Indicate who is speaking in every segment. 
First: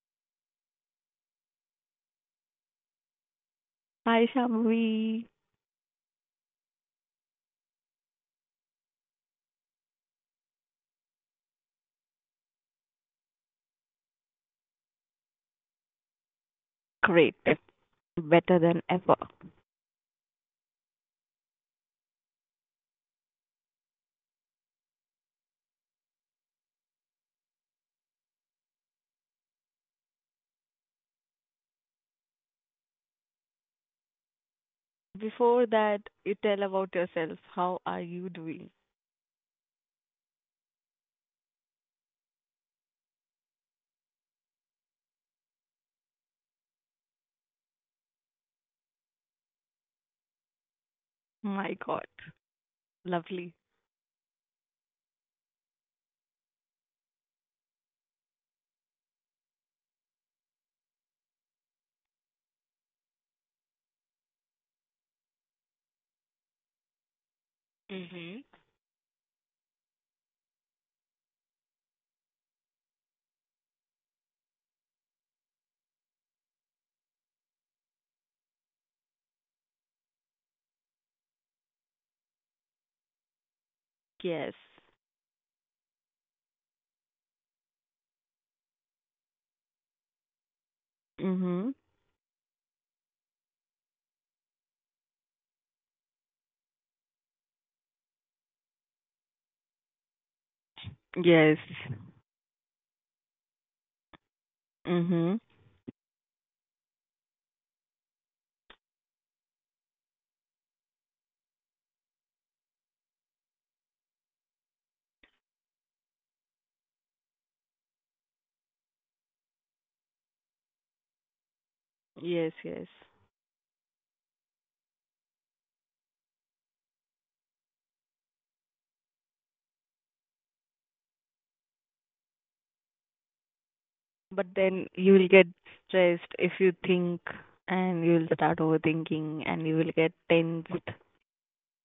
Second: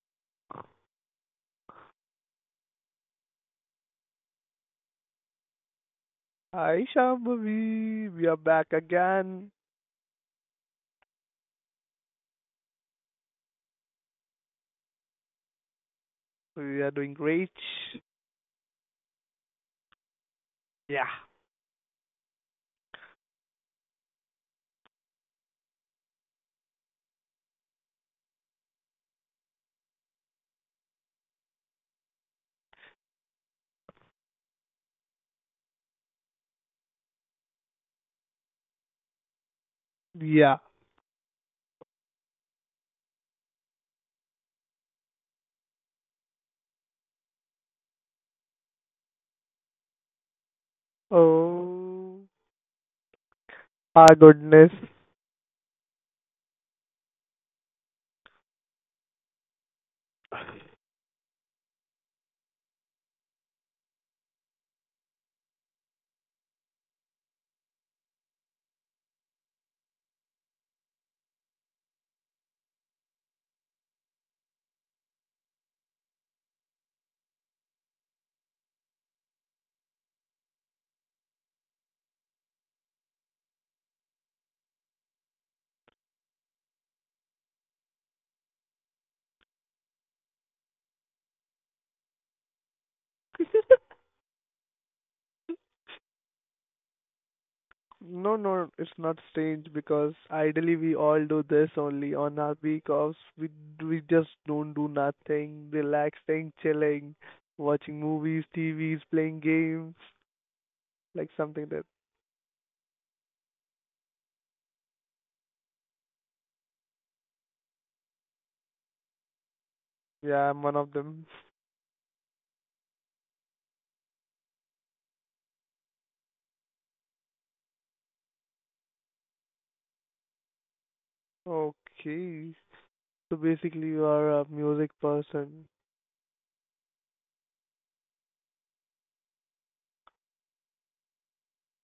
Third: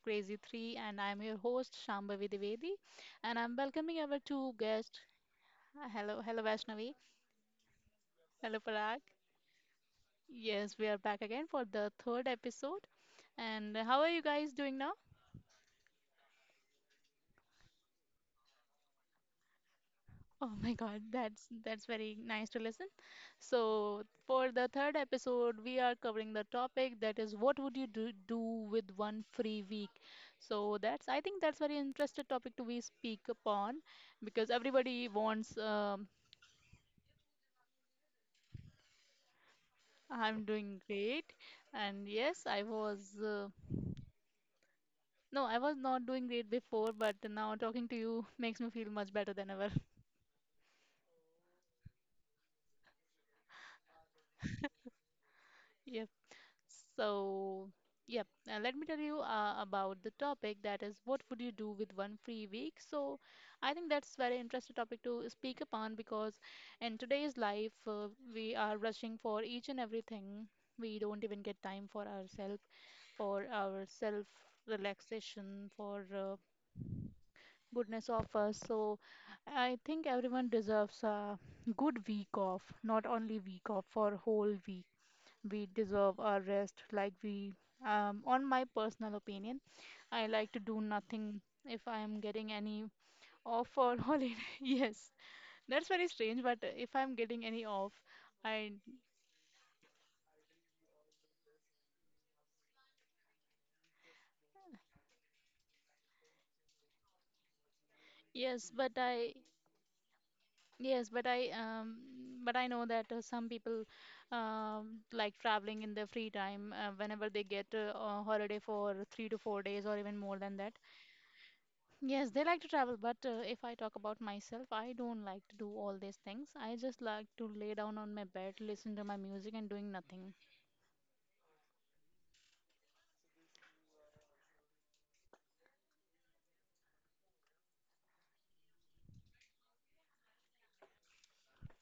Speaker 1: Crazy 3. And I'm your host, Shambhavi Dwivedi. And I'm welcoming our
Speaker 2: Hi,
Speaker 1: two guests.
Speaker 2: Shambhavi.
Speaker 1: Hello, hello,
Speaker 3: I
Speaker 1: Vaishnavi.
Speaker 3: shall We are
Speaker 1: Hello,
Speaker 3: back
Speaker 1: Parag.
Speaker 3: again.
Speaker 1: Yes, we are back again for the third episode. And how are you guys doing now?
Speaker 3: We are doing great.
Speaker 2: Great. Better than ever.
Speaker 1: Oh my God,
Speaker 3: Yeah.
Speaker 1: that's very nice to listen. So for the third episode, we are covering the topic that is what would you do with one free week? So that's I think that's very interesting topic to we speak upon because everybody
Speaker 2: Before
Speaker 1: wants
Speaker 2: that, you tell about yourself. How are you doing?
Speaker 3: Yeah.
Speaker 1: I'm doing great and yes, I was no, I was not doing great before, but now talking to you makes me feel much better than ever.
Speaker 2: My God.
Speaker 3: Oh,
Speaker 2: Lovely.
Speaker 3: our goodness.
Speaker 1: Yep. So, yep, let me tell you about the topic that is what would you do with one free week? So, I think that's very interesting topic to speak upon because in today's life
Speaker 2: Mhm.
Speaker 1: we are rushing for each and everything. We don't even get time for ourselves, for our self relaxation, for goodness of us. So, I think everyone deserves a good week off, not only week off, for
Speaker 2: Yes.
Speaker 1: whole week we deserve our rest like we on my personal opinion, I like to do nothing
Speaker 2: Mm-hmm.
Speaker 1: if I am getting any off or holiday. Yes, that's very strange, but if I'm getting any off,
Speaker 3: No, no,
Speaker 1: i
Speaker 3: it's not strange because ideally we all do
Speaker 2: Yes.
Speaker 3: this only on our week offs. We just don't do
Speaker 2: Mm-hmm.
Speaker 3: nothing, relaxing, chilling, watching movies,
Speaker 1: yes but
Speaker 3: TVs,
Speaker 1: i
Speaker 3: playing games,
Speaker 1: yes but
Speaker 3: like
Speaker 1: i
Speaker 3: something that.
Speaker 1: um but I know that some people like traveling in their free time, whenever they get a holiday for 3 to 4 days or even more
Speaker 3: Yeah,
Speaker 1: than
Speaker 3: I'm
Speaker 1: that.
Speaker 3: one of them.
Speaker 1: Yes, they
Speaker 2: Yes,
Speaker 1: like to
Speaker 2: yes.
Speaker 1: travel, but if I talk about myself, I don't like to do all these things. I just like to lay down on my bed, listen to my music, and doing nothing.
Speaker 3: Okay. So basically, you are a
Speaker 2: But then
Speaker 3: music
Speaker 2: you will get
Speaker 3: person.
Speaker 2: stressed if you think and you will start overthinking and you will get tensed.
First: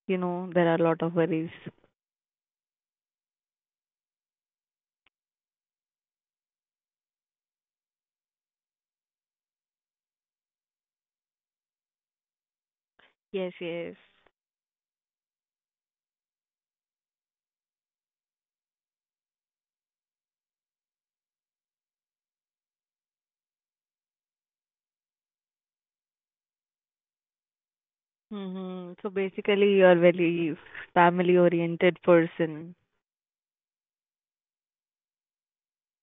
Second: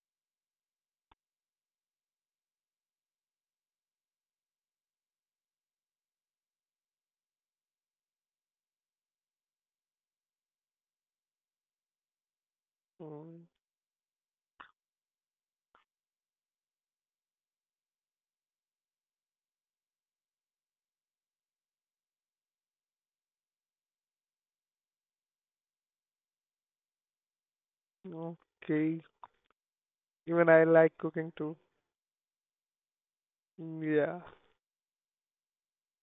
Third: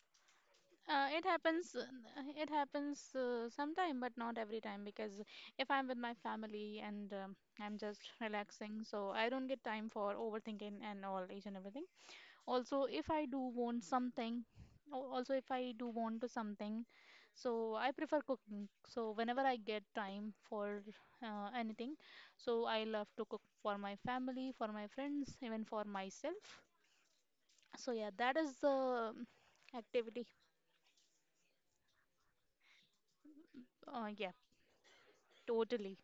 Speaker 2: You know, there are a lot of worries.
Speaker 1: It happens sometime, but not every time because if I'm with my family and I'm just relaxing, so I don't get time for overthinking and all each and everything. Also, if I do
Speaker 3: Mm,
Speaker 2: Yes,
Speaker 1: want
Speaker 2: yes.
Speaker 1: something, also if I do want to something, so I prefer cooking. So whenever I get time for anything, so I love to cook for my family, for my friends, even for myself. So yeah, that is
Speaker 2: Mm-hmm.
Speaker 3: okay.
Speaker 2: So
Speaker 1: the
Speaker 2: basically, you're
Speaker 1: activity.
Speaker 3: Even
Speaker 2: very
Speaker 3: I like cooking too.
Speaker 2: family-oriented person.
Speaker 3: Mm, yeah.
Speaker 1: Yeah, totally.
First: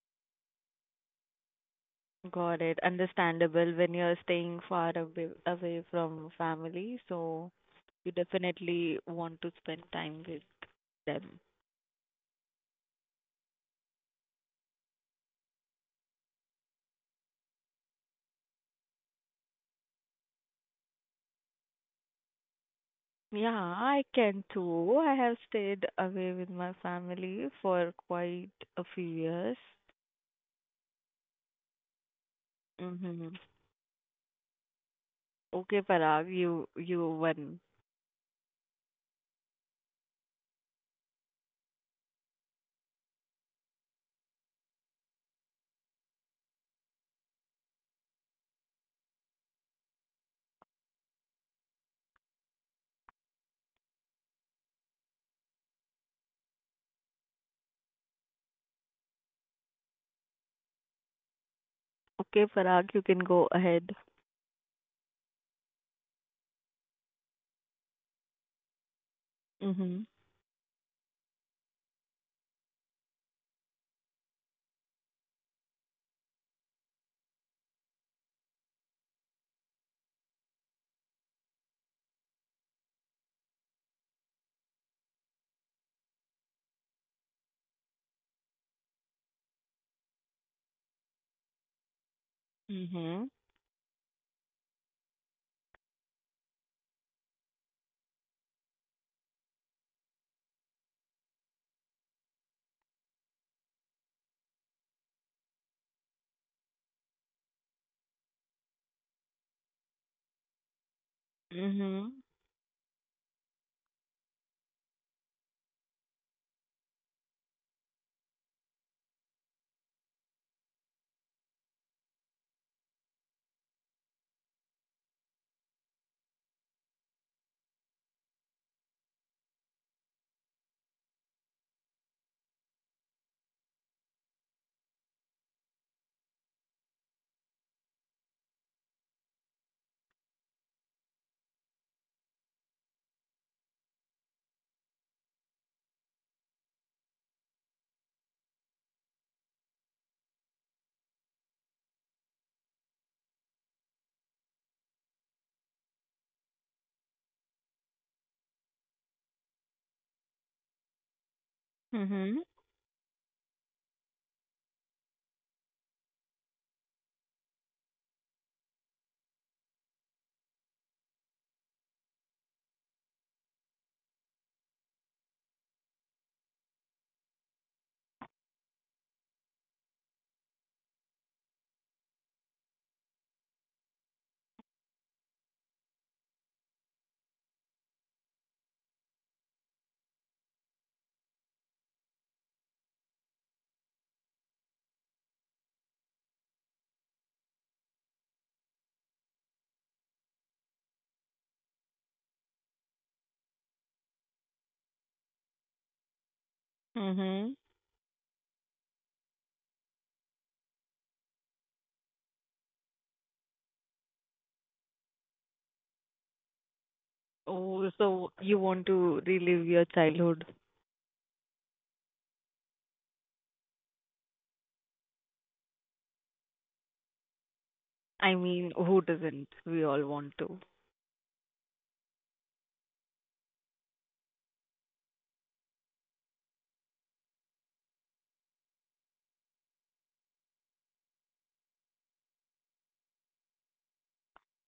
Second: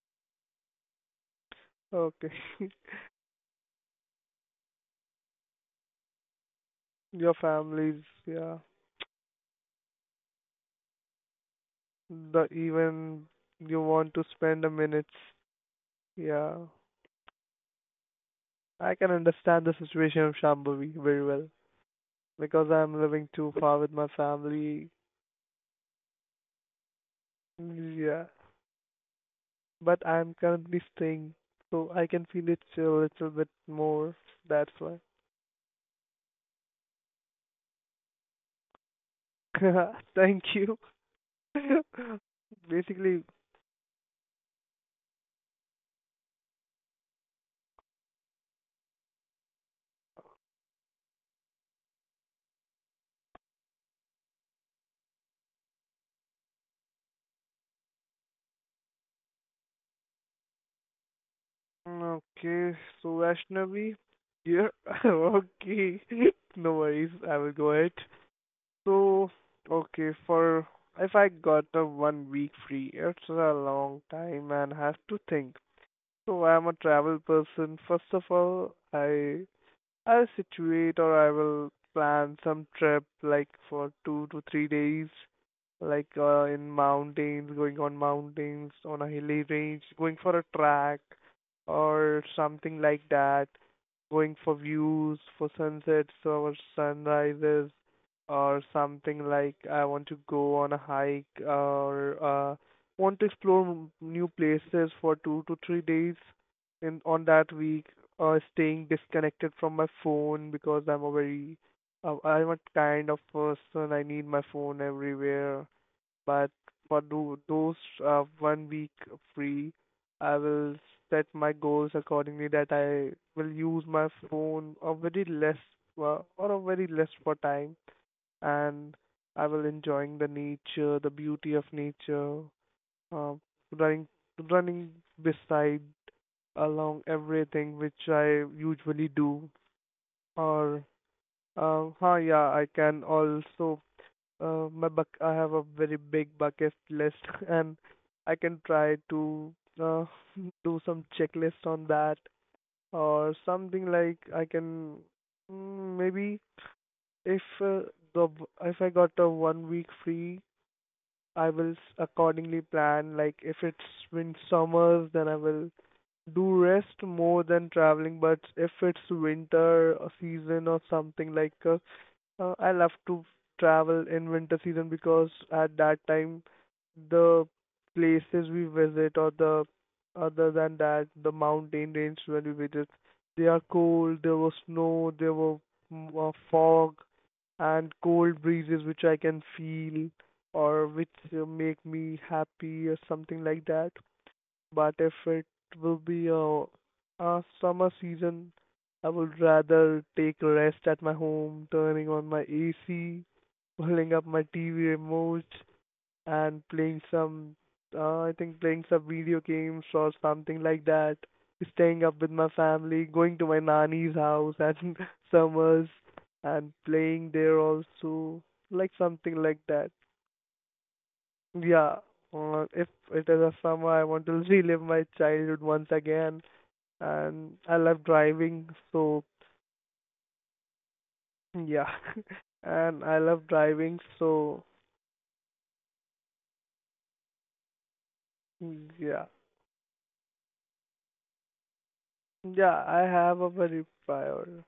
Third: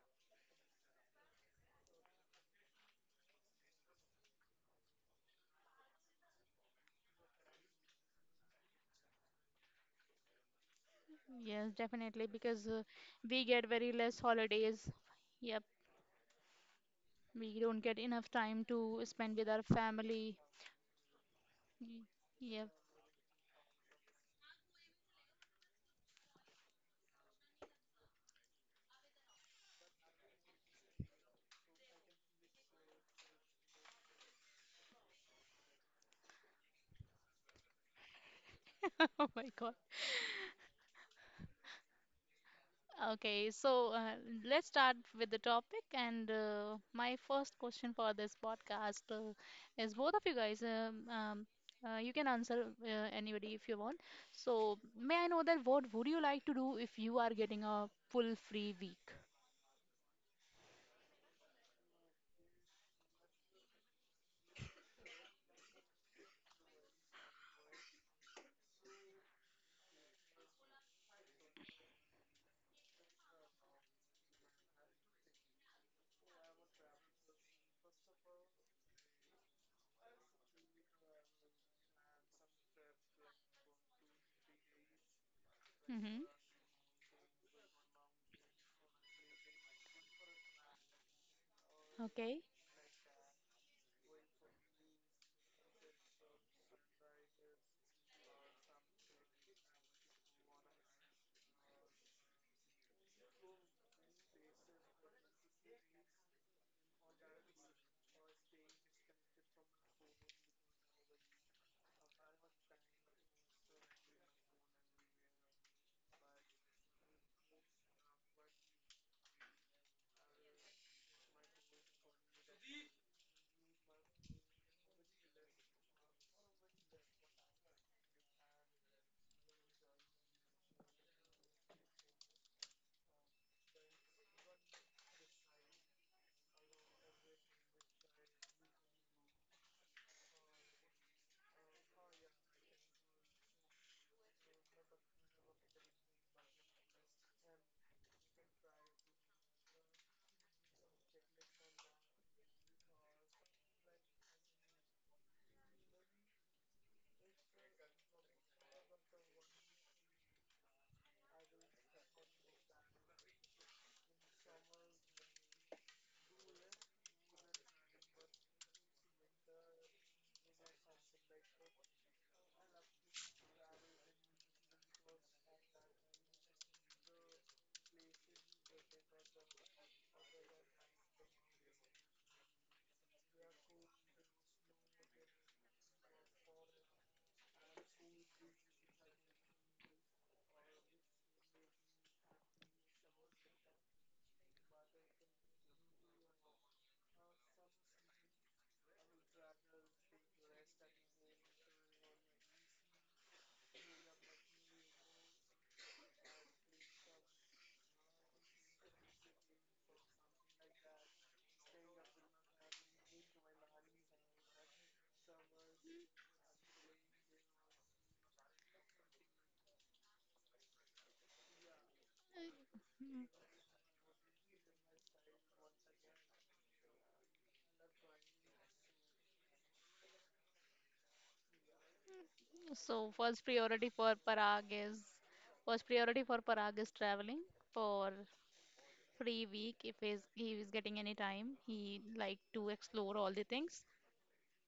Speaker 3: Okay.
Speaker 2: Got it. Understandable when you're staying far away from family,
Speaker 3: Your
Speaker 2: so
Speaker 3: families,
Speaker 2: you
Speaker 3: yeah.
Speaker 2: definitely want to spend time with them.
Speaker 1: Yes, definitely,
Speaker 3: The
Speaker 1: because
Speaker 3: Even
Speaker 1: we get
Speaker 3: you
Speaker 1: very
Speaker 3: want
Speaker 1: less
Speaker 3: to spend a
Speaker 1: holidays.
Speaker 3: minutes.
Speaker 1: Yep,
Speaker 3: Yeah.
Speaker 1: we don't get enough time
Speaker 3: I
Speaker 1: to
Speaker 3: can
Speaker 1: spend with our
Speaker 3: understand the situation of
Speaker 1: family.
Speaker 3: Shambhavi very well
Speaker 1: Y-
Speaker 3: because
Speaker 1: yep.
Speaker 3: I'm living
Speaker 2: Yeah,
Speaker 3: too far with
Speaker 2: I
Speaker 3: my
Speaker 2: can
Speaker 3: family.
Speaker 2: too. I have stayed away with my family for
Speaker 3: Mm, yeah.
Speaker 2: quite a few years.
Speaker 3: But I'm currently staying, so I can feel it a little
Speaker 2: Mm-hmm.
Speaker 3: bit more. That's why.
Speaker 2: Okay, Parag, you won.
Speaker 1: Oh my god.
Speaker 3: Thank you. Basically,
Speaker 1: Okay, so let's start with the topic. And my first question for this podcast is both of you guys, you can answer anybody if you want. So, may I know that what would you like to do if you are getting a full free week?
Speaker 2: Okay,
Speaker 3: okay,
Speaker 2: Parag, you
Speaker 3: so
Speaker 2: can go ahead.
Speaker 3: Vaishnavi, yeah, okay, no worries, I will go ahead. So,
Speaker 2: Mm-hmm.
Speaker 3: okay, for if I got a one week free, it's a long time and have to think. So, I'm a travel person. First of all, I'll situate or I will plan some trip like for 2 to 3 days, like
Speaker 1: Mm-hmm.
Speaker 3: in mountains, going on mountains, on a hilly range, going for a track or
Speaker 1: Okay.
Speaker 3: something like
Speaker 2: Mm-hmm.
Speaker 3: that, going for views, for sunsets or sunrises, or something like I want to go on a hike or want to explore new places for 2 to 3 days in on that week staying disconnected from my phone because
Speaker 2: Mm-hmm.
Speaker 3: I'm a kind of person I need my phone everywhere. But for those one week free, I will set my goals accordingly that I will use my phone a very less or a very less for time, and I will enjoying the nature, the beauty of nature, uh, running running beside along everything which I usually do. Or, yeah, I can also my buck. I have a very big bucket list, and I can try to uh, do some checklist on that or something like I can maybe, if uh, the if I got a one week free I will
Speaker 2: Mm-hmm.
Speaker 3: accordingly plan. Like if it's wind summers, then I will do rest more than traveling. But if it's winter or season or something like I love to travel in winter season because at that time the places we visit or the other than that the mountain range when we visit they are cold, there was snow, there were fog and cold breezes which I can feel or which make me happy or something like that. But if it will be a summer season, I would rather take a rest at my home, turning on my AC, pulling up my TV remote, and playing
Speaker 2: Mhm.
Speaker 3: some, I think playing some video games or something like that. Staying up with my family, going to my nanny's house at summers, and playing there
Speaker 2: Oh, so
Speaker 3: also,
Speaker 2: you want
Speaker 3: like
Speaker 2: to
Speaker 3: something like
Speaker 2: relive your
Speaker 3: that.
Speaker 2: childhood?
Speaker 3: Yeah, if
Speaker 1: Mm.
Speaker 3: it is a summer, I want to relive my childhood once again. And I love
Speaker 2: I
Speaker 3: driving,
Speaker 2: mean, who
Speaker 3: so
Speaker 2: doesn't? We all want to.
Speaker 3: yeah. And
Speaker 1: So,
Speaker 3: I love driving, so
Speaker 1: First priority for Parag is traveling for
Speaker 3: yeah.
Speaker 1: free week if he is getting any time. He like to
Speaker 3: Yeah, I
Speaker 1: explore all
Speaker 3: have
Speaker 1: the
Speaker 3: a
Speaker 1: things.
Speaker 3: very prior.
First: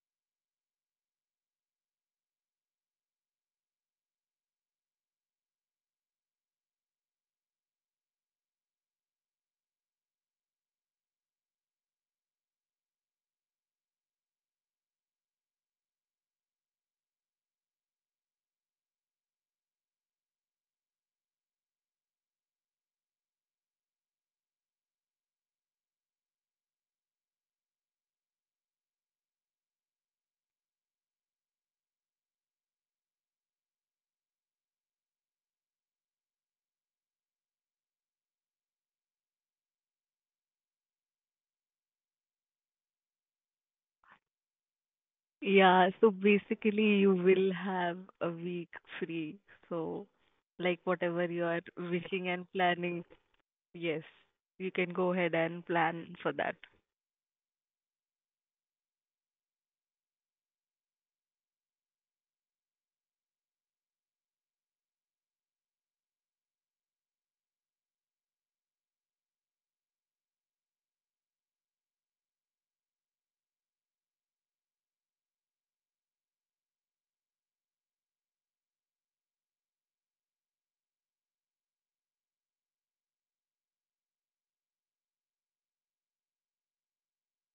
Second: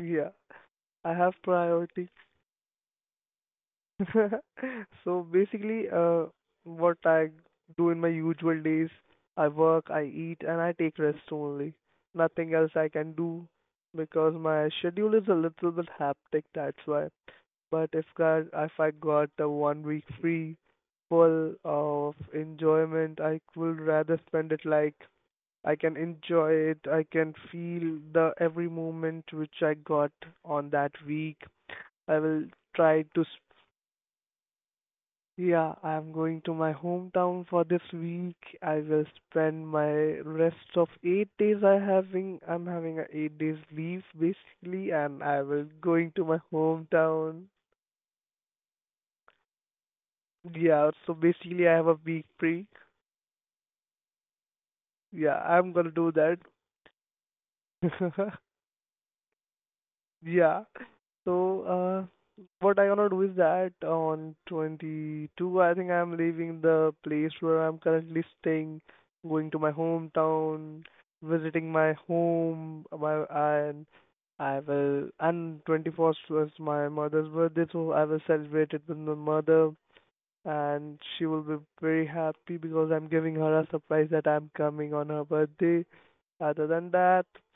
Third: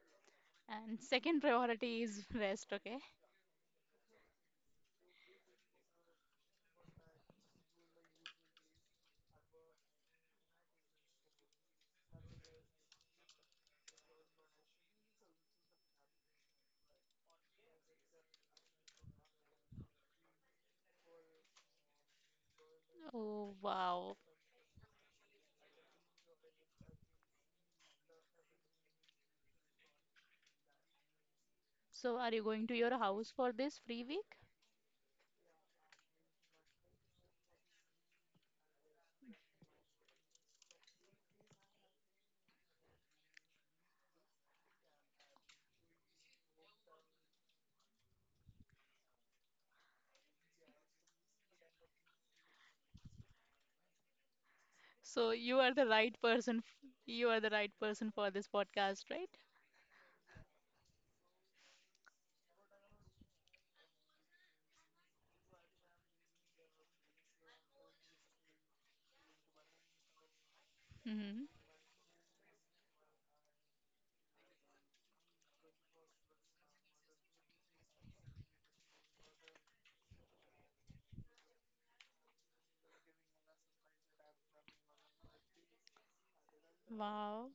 Speaker 3: Yeah,
Speaker 1: And
Speaker 3: I have
Speaker 1: second priority
Speaker 3: priority.
Speaker 1: is rest, okay?
Speaker 3: So basically, what I do in my usual days, I work, I eat, and I take rest only. Nothing else I can do because my schedule is a little bit hectic, that's why. But if God, if I got the one week free, full of enjoyment, I
Speaker 1: Oh,
Speaker 3: would
Speaker 1: wow.
Speaker 3: rather spend it like I can enjoy it, I can feel the every moment which I got on that week. I
Speaker 1: So are
Speaker 3: will
Speaker 1: you going to your
Speaker 3: try to,
Speaker 1: house for this free week?
Speaker 3: yeah, I'm going to my hometown for this week. I will spend my rest of 8 days. I'm having a 8 days leave basically and I will
Speaker 2: Yeah, so
Speaker 3: going to my
Speaker 2: basically you
Speaker 3: hometown.
Speaker 2: will have a week free. So like
Speaker 3: Yeah, so
Speaker 2: whatever you are
Speaker 3: basically I have a week
Speaker 2: wishing and
Speaker 3: break.
Speaker 2: planning, yes, you can go
Speaker 1: So
Speaker 2: ahead
Speaker 3: Yeah,
Speaker 1: you
Speaker 2: and
Speaker 1: are
Speaker 3: I'm
Speaker 1: the
Speaker 3: gonna do
Speaker 1: right
Speaker 2: plan for that.
Speaker 1: person. You are the right person for
Speaker 3: that.
Speaker 1: this podcast, right?
Speaker 3: Yeah. So, what I'm gonna do is that on 22, I think I'm leaving the place where I'm currently staying, going to my hometown,
Speaker 1: Hmm.
Speaker 3: visiting my home, my and I will. And 21st was my mother's birthday, so I will celebrate it with my mother, and she will be very happy because I'm giving her a surprise that I'm coming on her birthday. Other than that,
Speaker 1: Wow.